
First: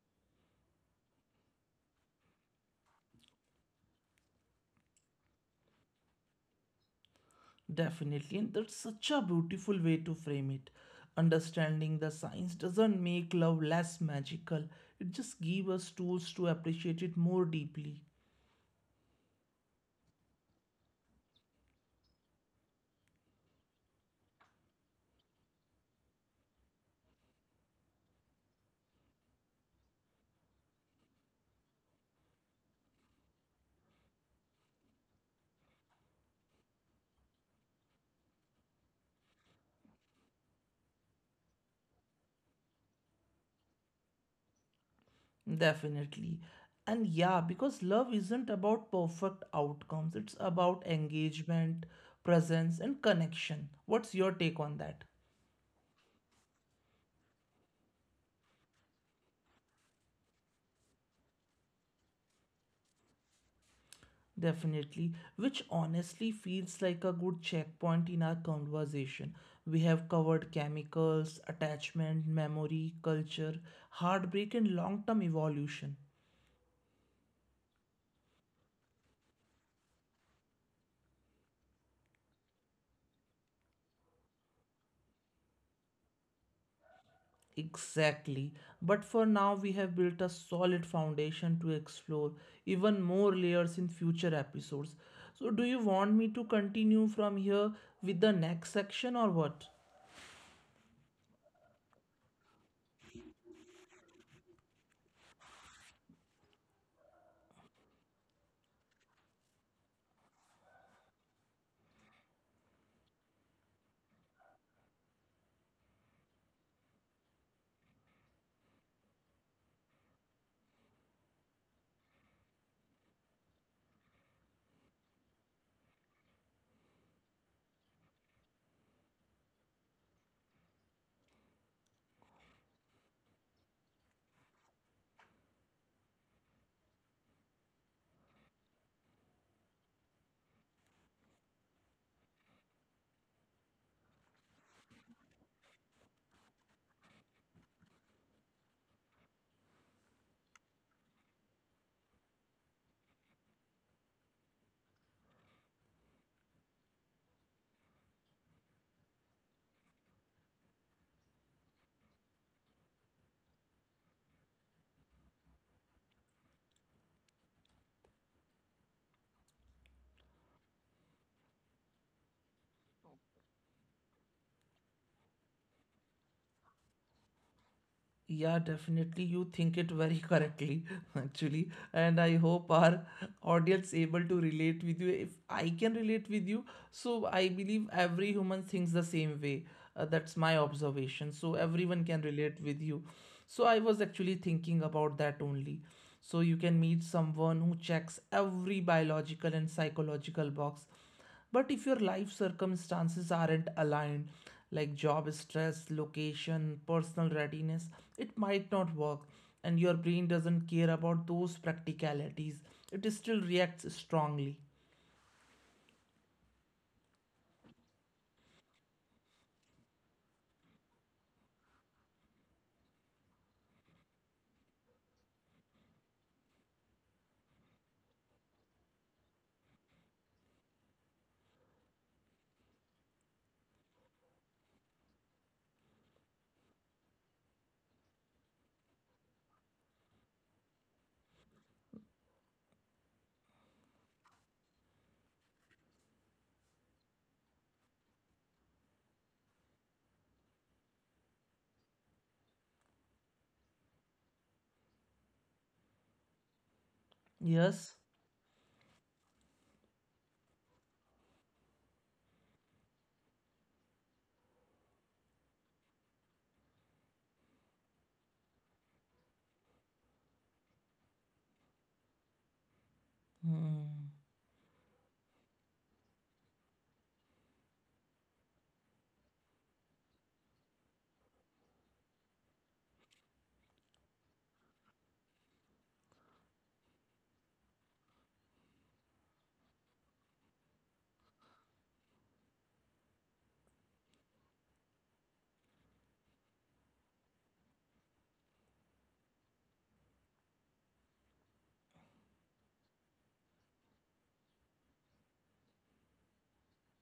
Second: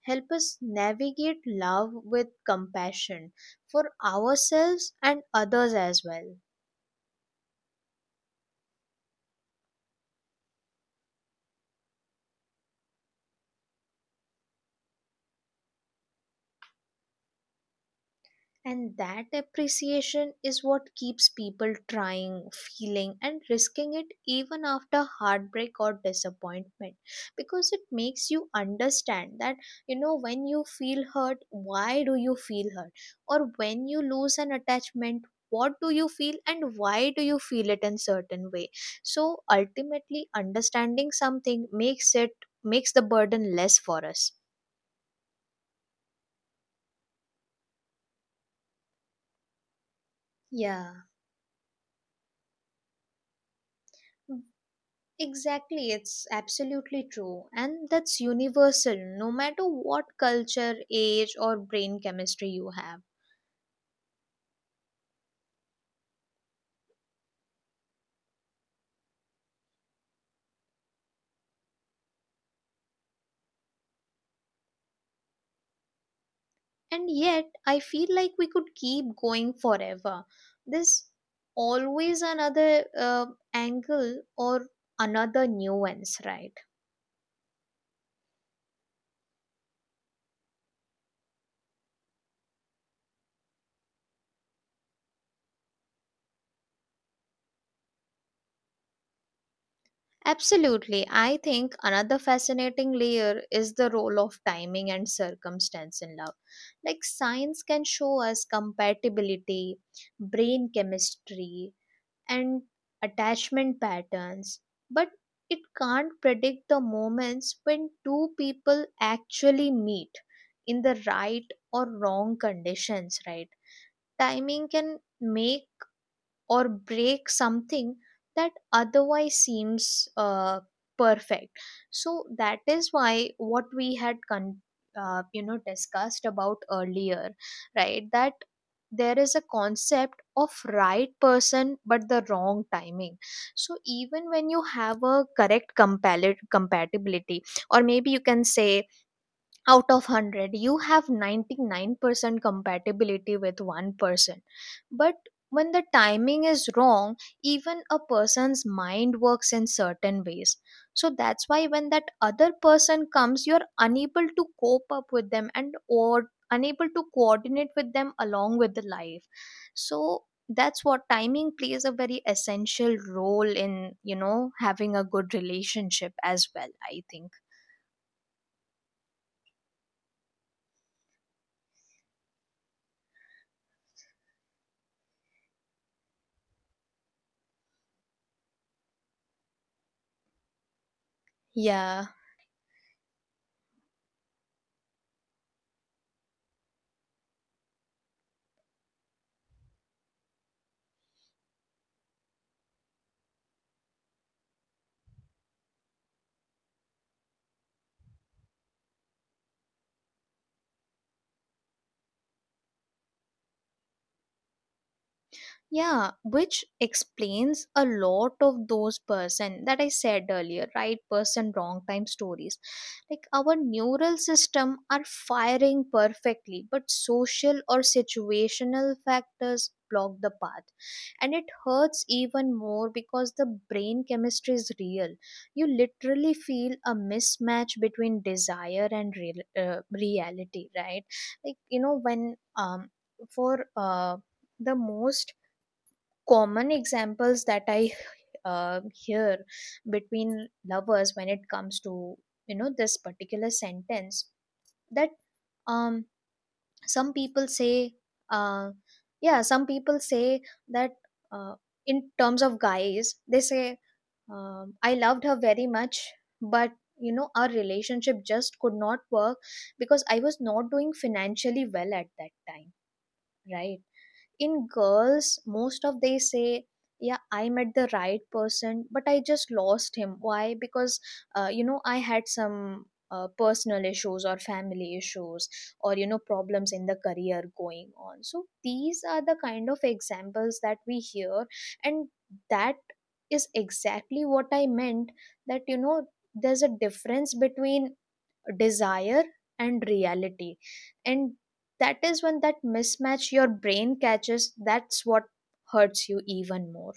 help us navigate love with compassion for ourselves and others as well. Definitely, and that's such a beautiful way to frame it. Understanding the science doesn't make love less magical. It just gives us tools to appreciate it more deeply. And that appreciation is what keeps people trying, feeling, and risking it even after heartbreak or disappointment, because it makes you understand that, you know, when you feel hurt, why do you feel hurt? Or when you lose an attachment, what do you feel and why do you feel it in certain way. So ultimately understanding something makes it, makes the burden less for us. Definitely. And yeah, because love isn't about perfect outcomes, it's about Yeah. engagement, presence, and connection. What's your take on that? Exactly, it's absolutely true. And that's universal, no matter what culture, age, or brain chemistry you have. Definitely, which honestly feels like a good checkpoint in our conversation. We have covered chemicals, attachment, memory, culture, heartbreak, and long term evolution. And yet, I feel like we could keep going forever. There's always another angle or another nuance, right? Exactly, but for now, we have built a solid foundation to explore even more layers in future episodes. So, do you want me to continue from here with the next section or what? Absolutely. I think another fascinating layer is the role of timing and circumstance in love. Like, science can show us compatibility, brain chemistry, and attachment patterns, but it can't predict the moments when two people actually meet in the right or wrong conditions, right? Timing can make or break something that otherwise seems perfect. So that is why what we had you know, discussed about earlier, right? That there is a concept of right person but the wrong timing. So even when you have a correct compatibility, or maybe you can say out of 100 you have 99% compatibility with one person, but when the timing is wrong, even a person's mind works in certain ways. So that's why when that other person comes, you're unable to cope up with them, and or unable to coordinate with them along with the life. So that's what timing plays a very essential role in, you know, having a good relationship as well, I think. Yeah, definitely. You think it very correctly, <laughs> actually. And I hope our audience able to relate with you. If I can relate with you, so I believe every human thinks the same way. That's my observation. So everyone Yeah, can relate with you. So I was actually thinking about that only. So you can meet someone who checks every biological and psychological box, but if your life circumstances aren't aligned, like job stress, location, personal readiness, it might not work, and your brain doesn't care about those practicalities. It still reacts strongly. yeah, which explains a lot of those person that I said earlier, right person wrong time stories. Like, our neural system are firing perfectly but social or situational factors block the path, and it hurts even more because the brain chemistry is real. You literally feel a mismatch between desire and real, reality, right? Like, you know, when for the most common examples that I hear between lovers when it comes to, you know, this particular sentence, that um, some people say Yes. uh, yeah some people say that, uh, in terms of guys they say, I loved her very much but, you know, our relationship just could not work because I was not doing financially well at that time, right. Hmm. In girls most of they say, yeah I met the right person but I just lost him, why? Because you know, I had some personal issues or family issues, or you know, problems in the career going on. So these are the kind of examples that we hear. And that is exactly what I meant, that you know, there's a difference between desire and reality, and that is when that mismatch your brain catches, that's what hurts you even more.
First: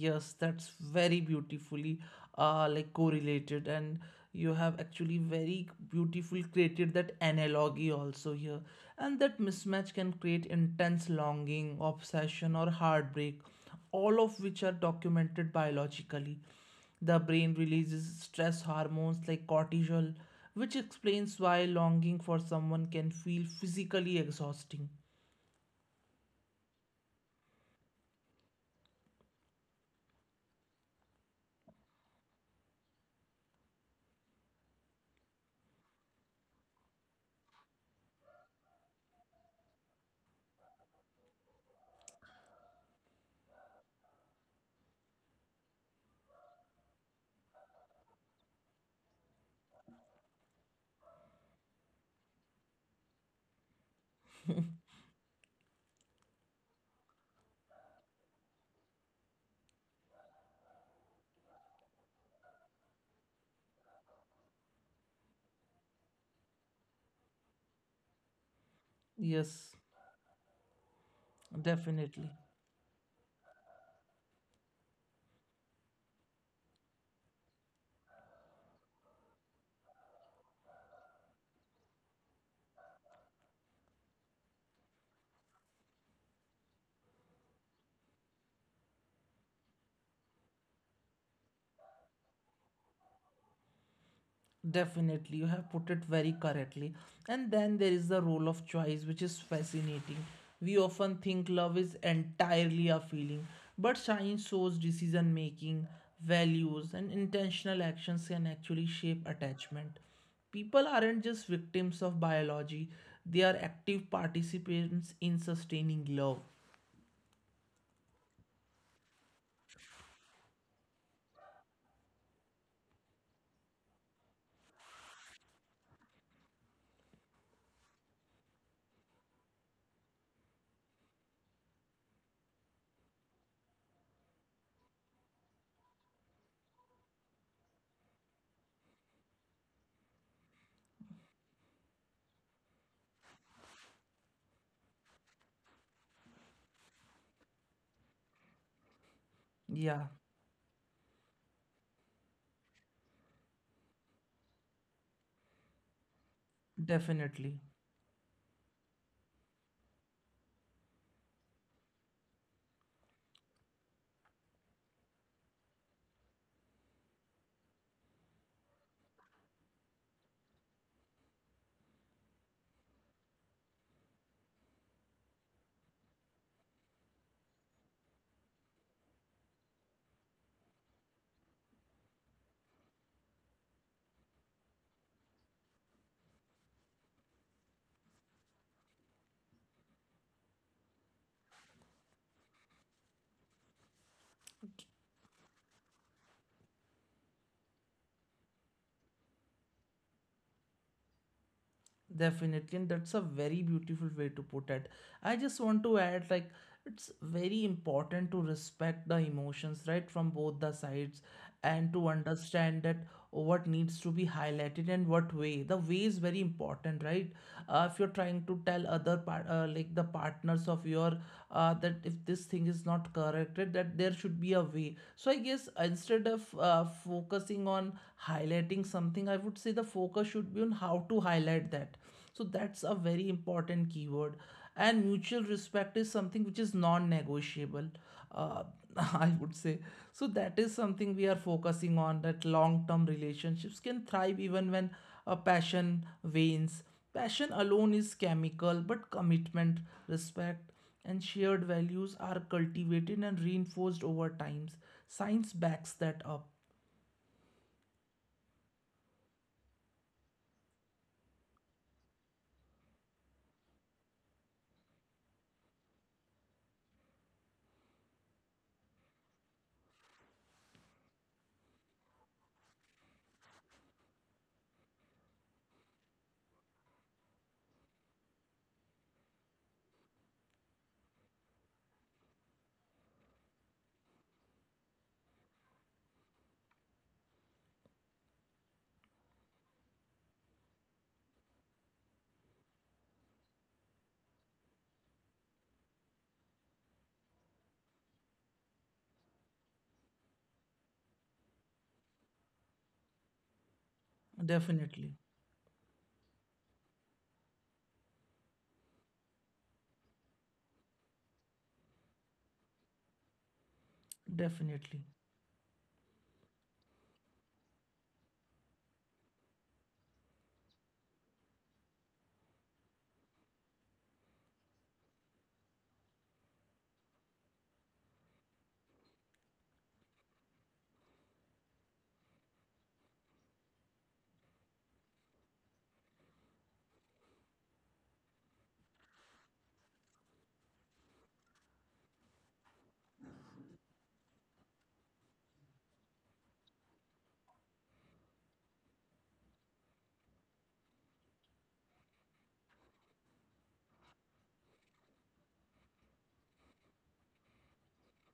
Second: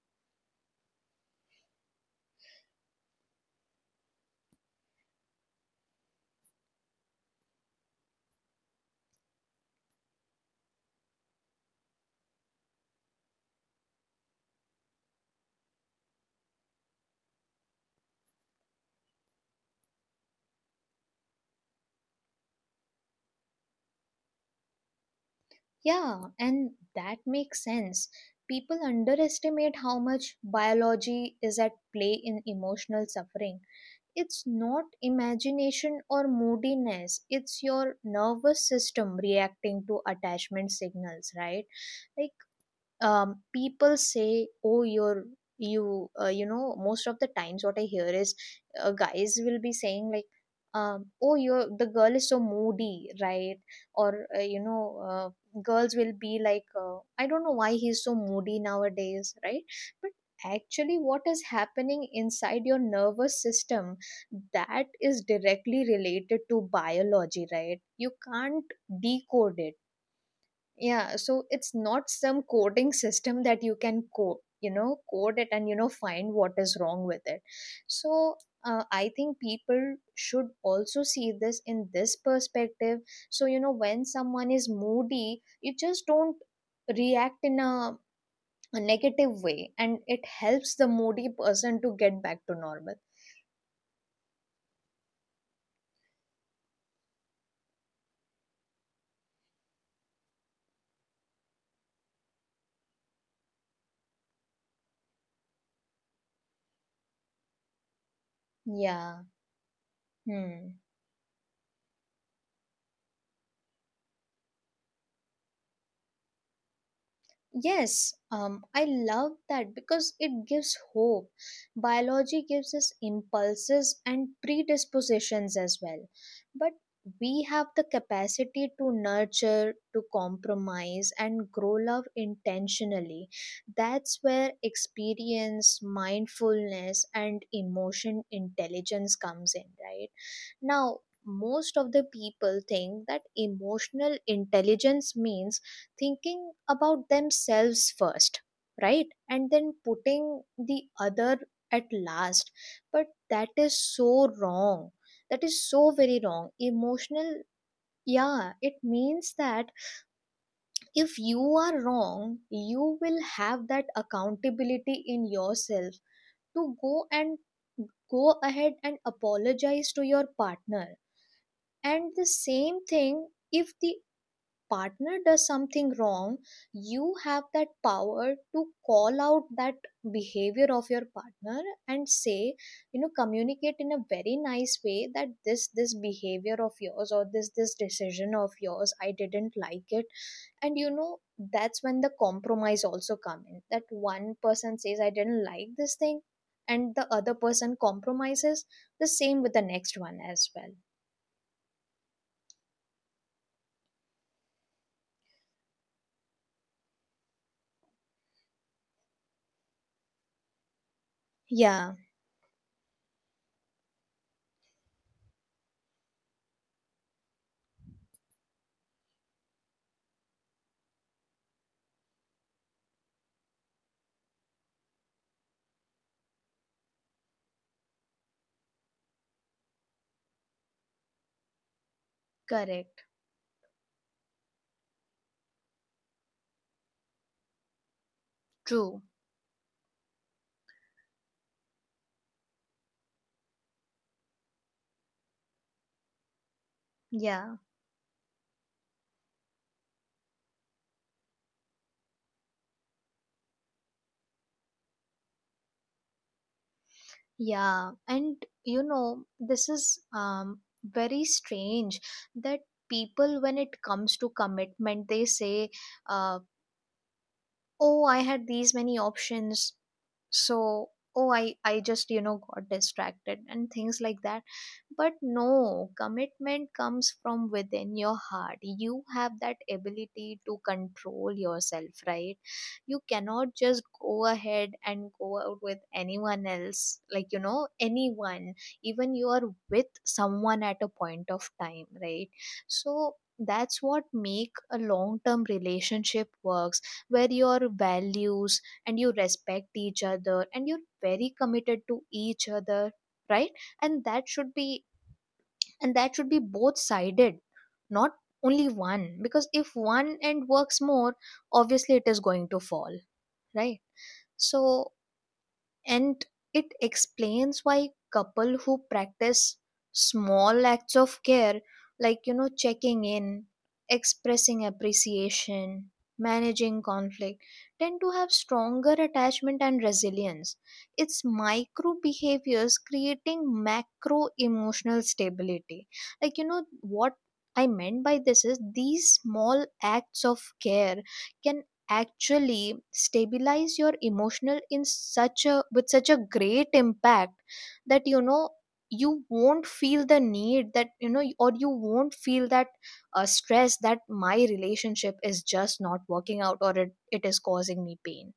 Yes, that's very beautifully like correlated, and you have actually very beautiful created that analogy also here. And that mismatch can create intense longing, obsession, or heartbreak, all of which are documented biologically. The brain releases stress hormones like cortisol, which explains why longing for someone can feel physically exhausting. Yeah, and that makes sense. People underestimate how much biology is at play in emotional suffering. It's not imagination or moodiness It's your nervous system reacting to attachment signals, right? Like, people say, "Oh, you're you." most of the times, what I hear is, guys will be saying like, "Oh, you're the girl is so moody, right?" Or uh, you know, uh, girls will be like, "I don't know why he's so moody nowadays, right?" But actually what is happening inside your nervous system, that is directly related to biology, right? You can't decode it. Yes, Yeah, so it's not some definitely. coding system that you can code, you know, code it and, you know, find what is wrong with it. So I think people should also see this in this perspective. So, you know, when someone is moody, you just don't react in a negative way, and it helps the moody person to get back to normal. Definitely, you have put it very correctly. And then there is the role of choice, which is fascinating. We often think love is entirely a feeling, but science shows decision making, values, and intentional actions can actually shape Yeah. attachment. Hmm. People aren't just victims of biology, they are active participants in sustaining love. Yes, I love that because it gives hope. Biology gives us impulses and predispositions as well. But we have the capacity to nurture, to compromise, and grow love intentionally. That's where experience, mindfulness, and emotion intelligence comes in, right? Now, most of the people think that emotional intelligence means thinking about themselves first, right? And then Yeah, putting the other at last. But that is so wrong. That is so very wrong. Emotional, definitely. yeah, it means that if you are wrong, you will have that accountability in yourself to go and go ahead and apologize to your partner. And the same thing, if the partner does something wrong, you have that power to call out that behavior of your partner and say, you know, communicate in a very nice way that this behavior of yours or this decision of yours, I didn't like it. And you know, that's when the compromise also come in. That one person says, I didn't like this thing, and the other person compromises. The same with the next one as well. Definitely, and that's a very beautiful way to put it. I just want to add, like, it's very important to respect the emotions, right, from both the sides, and Yeah, to understand that what needs to be highlighted and what way. The way is very important, right? If you're trying to tell other part, like the partners of your, that if this thing is not corrected, that there should be a way. So I guess instead of focusing on highlighting something, I would say the focus should be on how to highlight that. So that's a correct. very important keyword. And mutual respect is something which is non negotiable, uh, <laughs> True. I would say. So that is something we are focusing on, that long term relationships can thrive even when a passion wanes. Passion Yeah. alone is chemical, but commitment, respect, and shared values are cultivated and reinforced over times. Science backs that up. Yeah. And you know, this is very strange that people, when it comes to commitment, they say, uh, oh, I had these many options, so oh, I just, you know, got distracted and things like that. But no, commitment comes from within your heart. You have that ability to control yourself, right? You cannot just go ahead and go out with anyone else, like, you know, anyone, even you are with someone at a point of time, right? So that's what make a long term relationship works, where your values, and you respect each other, and you're very committed to each other, right? And that should be, Definitely. and that should be both sided, not only one, because if one end works more, obviously it is going to fall, right? So, Definitely. and it explains why couple who practice small acts of care, like, you know, checking in, expressing appreciation, managing conflict, tend to have stronger attachment and resilience. It's micro behaviors creating macro emotional stability. Like, you know what I meant by this is these small acts of care can actually stabilize your emotional in such a, with such a great impact, that, you know, you won't feel the need that, you know, or you won't feel that stress that my relationship is just not working out, or it is causing me pain.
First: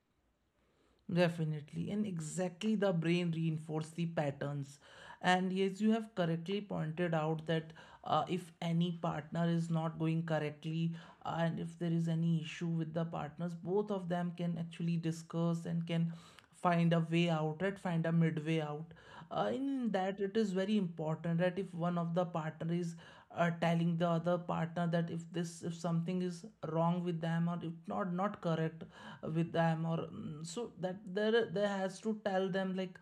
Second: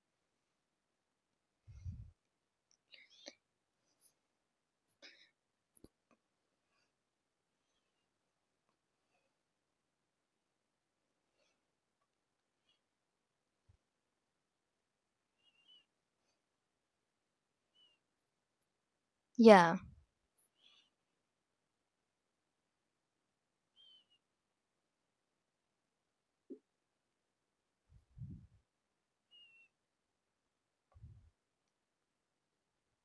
Definitely, and exactly the brain reinforce the patterns. And yes, you have correctly pointed out that if any partner is not going correctly, and if there is any issue with the partners, both of them can actually discuss and can find a way out, right, find a midway out. Yeah. In that, it is very important that if one of the partner is telling the other partner that if this if something is wrong with them, or if not correct with them, or so that there has to tell them, like,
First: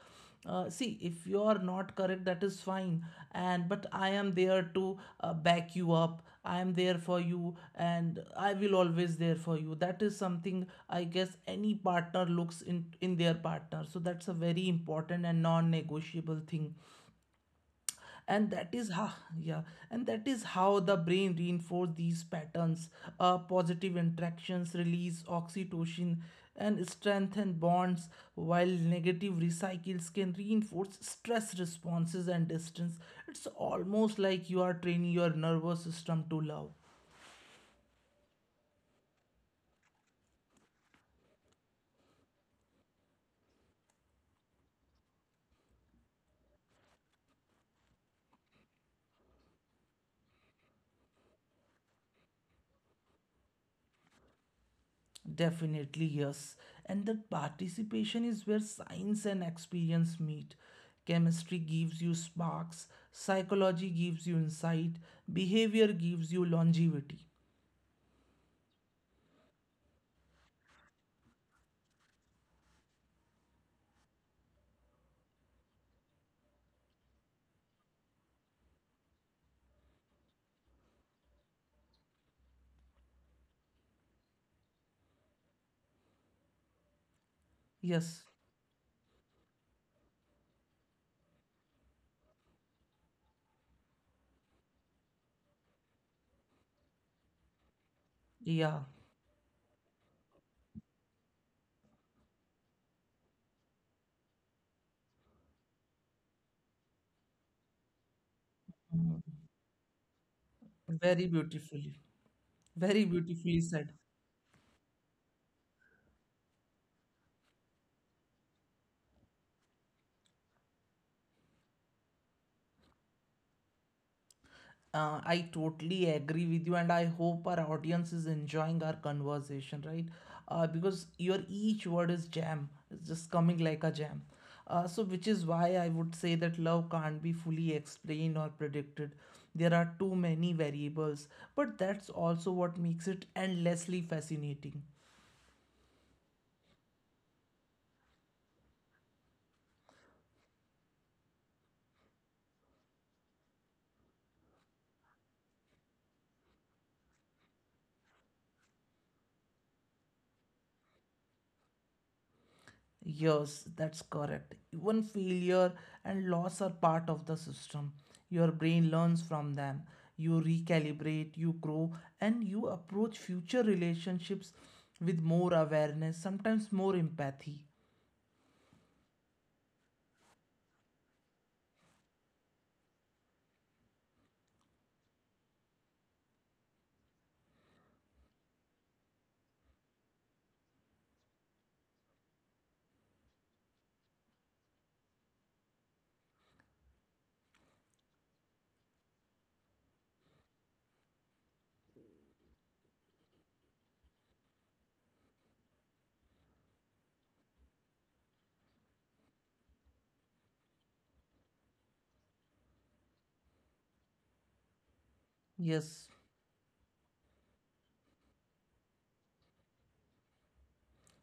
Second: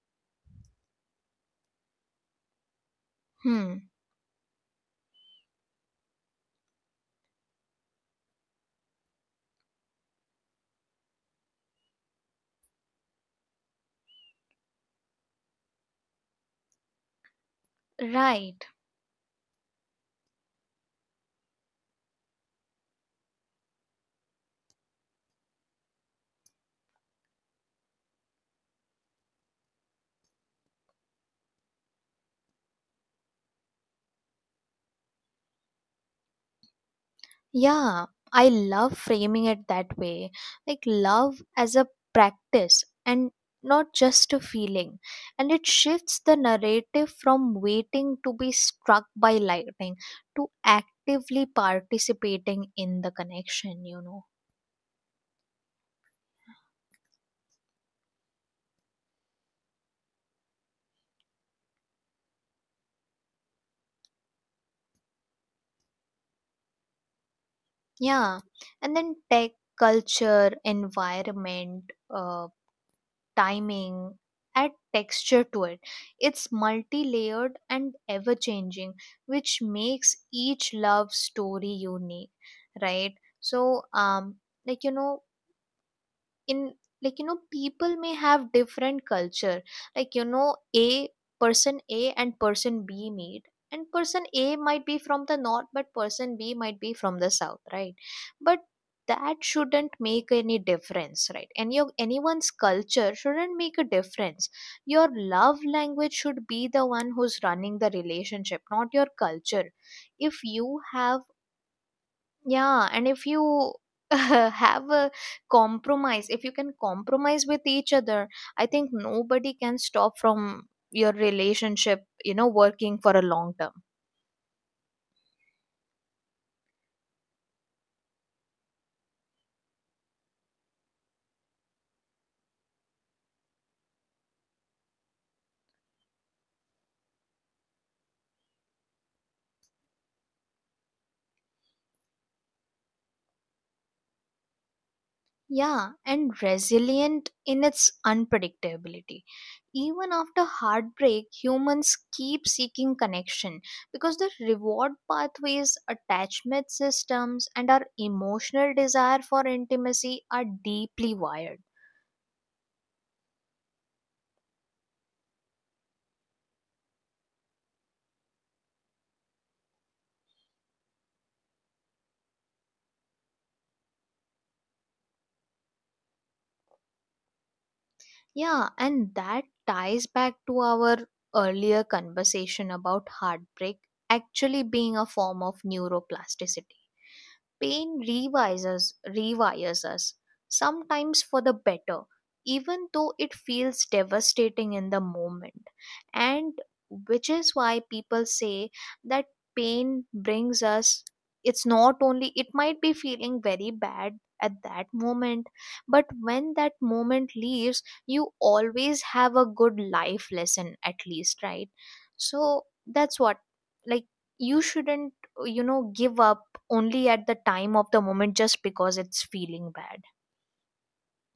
see, if you are not correct, that is fine, and but Hmm. I am there to back you up, I am there for you, and I will always there for you. That is something, I guess, any partner looks in their partner. So that's a very important and non negotiable thing. And Right. that is how, yeah, and that is how the brain reinforce these patterns. Positive interactions release oxytocin and strengthen bonds, while negative recycles can reinforce stress responses and distance. It's almost like you are training your nervous system to love. Yeah, I love framing it that way. Like love as a practice, and not just a feeling. And it shifts the narrative from waiting to be struck by lightning to actively participating in the connection. Definitely, yes. And that participation is where science and experience meet. Chemistry gives you sparks, psychology gives you insight, behavior gives you longevity. Yeah. And then tech, culture, environment, uh, timing, add texture to it. It's multi layered and ever changing, which makes each love story unique, right? So, like, you know, in, like, you know, people may Yes, have different culture, like, you know, a person A and person B meet, and person A might be from the north, but person B might be from the south, right? But yeah. that shouldn't make any difference, right? And your, anyone's culture shouldn't make a difference. Your love language should be the one who's running the relationship, not your Mm. culture. If you have, Very beautifully, yeah, very and if beautifully you said. <laughs> have a compromise, if you can compromise with each other, I think nobody can stop from your relationship, you know, working for a long term. I totally agree with you, and I hope our audience is enjoying our conversation, right? Because your each word is jam, it's just coming like a jam. So, which is why I would say that love can't be fully explained or predicted. There are too many variables, but that's also what makes it endlessly fascinating. Yeah, and resilient in its unpredictability. Even after heartbreak, humans keep seeking connection because the reward pathways, attachment systems, and our emotional desire for intimacy are deeply wired. Yes, that's correct. Even failure and loss are part of the system. Your brain learns from them. You recalibrate, you grow, and you approach future relationships with more awareness, sometimes more empathy. Yeah, and that ties back to our earlier conversation about heartbreak actually being a form of neuroplasticity. Pain rewires us, sometimes for the better, even though it feels devastating in the moment. And which is why people say that pain brings us, it's not only, it might be feeling very bad at that moment, but when that moment leaves, you always have a good life lesson, at least, right? So that's what, like, you shouldn't, you know, Yes. give up only at the time of the moment just because it's feeling bad.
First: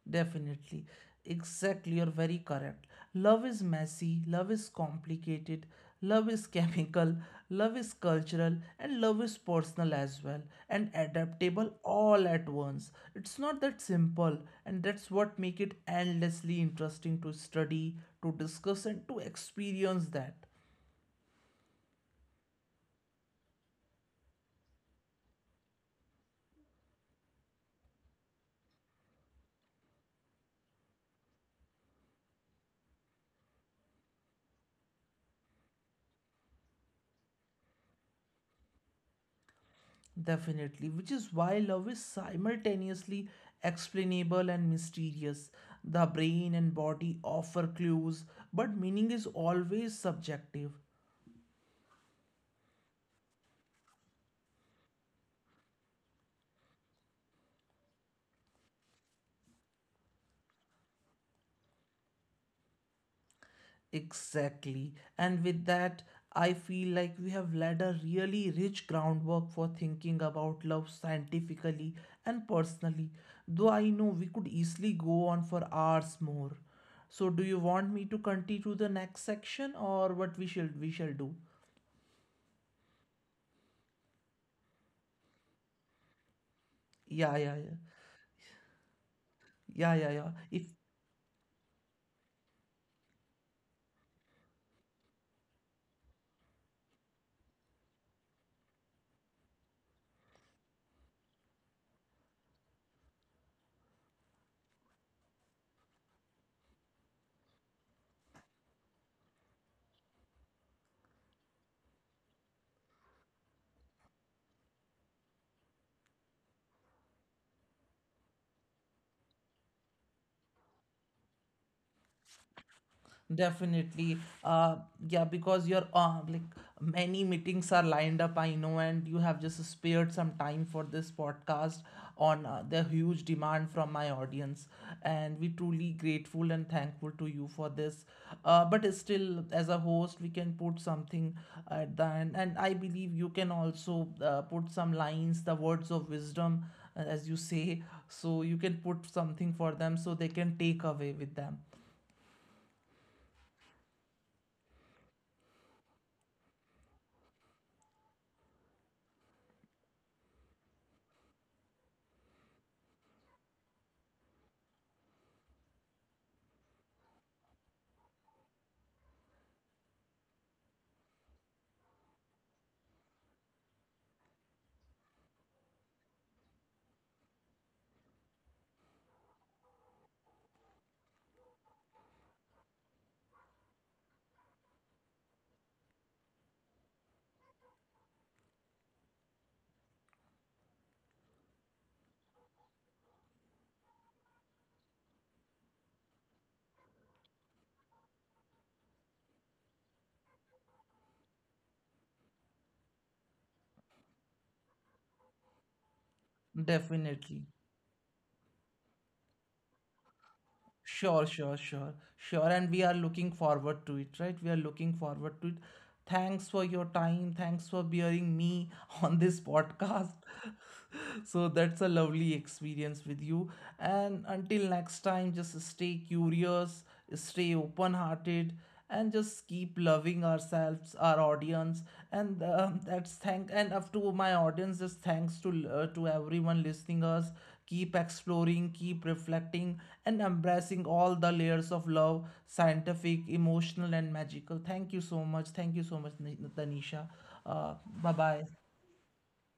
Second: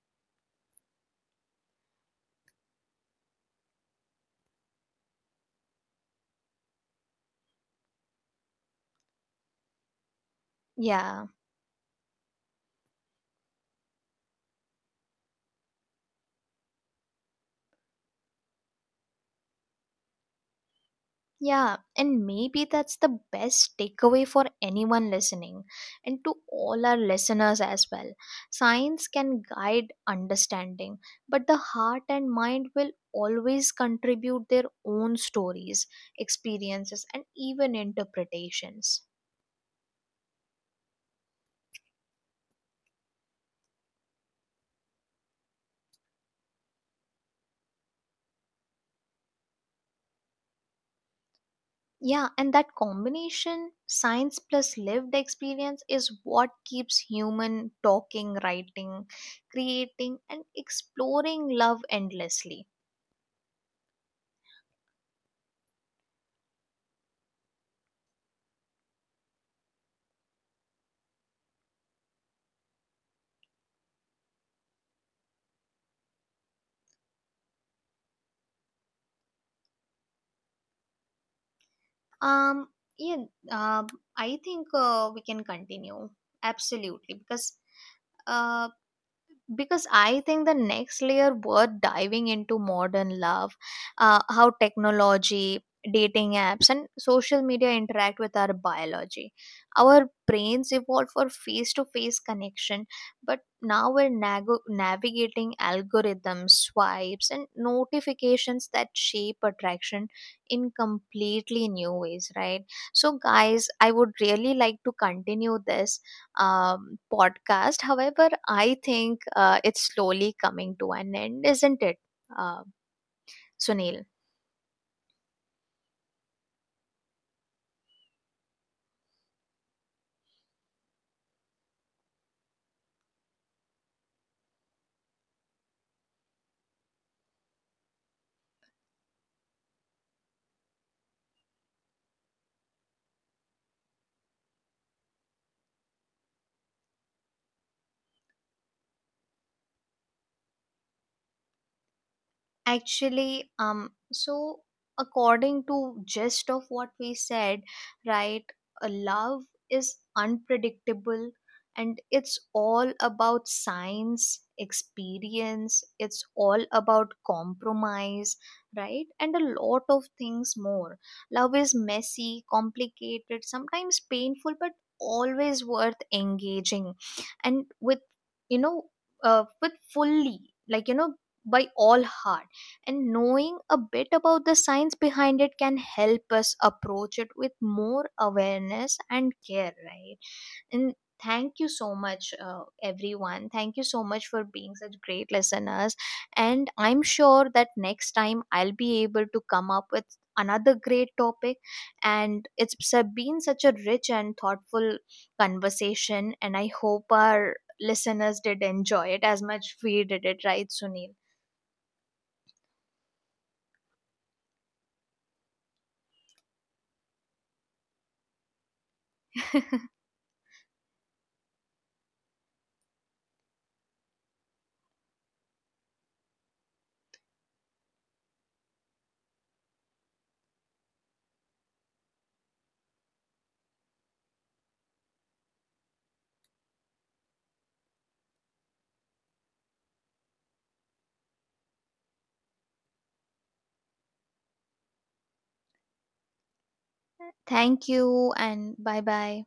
Definitely. Exactly. You're very correct. Love is messy. Love is complicated. Love is <laughs> chemical. Love is cultural. And love is personal as well. And Yeah. adaptable all at once. It's not that simple. And that's what make it endlessly interesting to study, to discuss, and to experience that. Yeah, and maybe that's the best takeaway for anyone listening, and to all our listeners as well. Science can guide understanding, but the heart and mind will always contribute their own stories, experiences, and even interpretations. Definitely, which is why love is simultaneously explainable and mysterious. The brain and body offer clues, but meaning is always subjective. Yeah, and that combination, science plus lived experience, is what keeps human talking, writing, creating, and exploring love endlessly. Exactly. And with that, I feel like we have laid a really rich groundwork for thinking about love scientifically and personally, though I know we could easily go on for hours more. So do you want me to continue to the next section, or what we shall do? Um, yeah, uh, I think we can continue absolutely, Yeah, yeah, yeah. uh, Yeah, because yeah, yeah. I think If the next layer worth diving into modern love, how technology, dating apps and social media interact with our biology. Our brains evolved for face to face connection, but now we're navigating algorithms, swipes and notifications that shape attraction in completely new ways, right? So guys, I would really like to continue this podcast. However, I think it's slowly coming to an end, isn't it, uh, Sunil? definitely, uh, yeah, because you're like many meetings are lined up, I know, and you have just spared some time for this podcast on the huge demand from my audience, and we truly grateful and thankful to you for this. But still, as a host, we can put something at the end, and I believe you can also put some lines, the words of wisdom, as you say, so you can put something for them so they can take away with them. Actually, so according to gist of what we said, right, a love is unpredictable, and it's all about science, experience, it's all about compromise, right, and a lot of things more. Love is messy, complicated, sometimes painful, but always worth engaging and with, you know, with fully, like, you know, by all heart. And knowing a bit about the science behind it can help us approach it with more awareness and care, right? And thank you so much, everyone, thank you so much for being such great listeners, and I'm sure that next time I'll be able to come up with another great topic. And it's been such a rich and thoughtful conversation, and I hope Definitely. our listeners did enjoy it as much we did it, right, Sunil? Sure, sure, sure, sure. And we are looking forward to it, right? We are looking forward to it. Thanks for your time. Thanks for bearing me <laughs> on this <laughs> podcast. <laughs> So that's a lovely experience with you. And until next time, just stay curious, stay open hearted, and just keep loving ourselves, our audience, and that's thank, and up to my audience, just thanks to everyone listening us. Keep exploring, keep reflecting, and embracing all the layers of love, scientific, emotional, and magical. Thank you so much, thank you so much Tanisha. uh, Thank Bye you bye. and bye bye.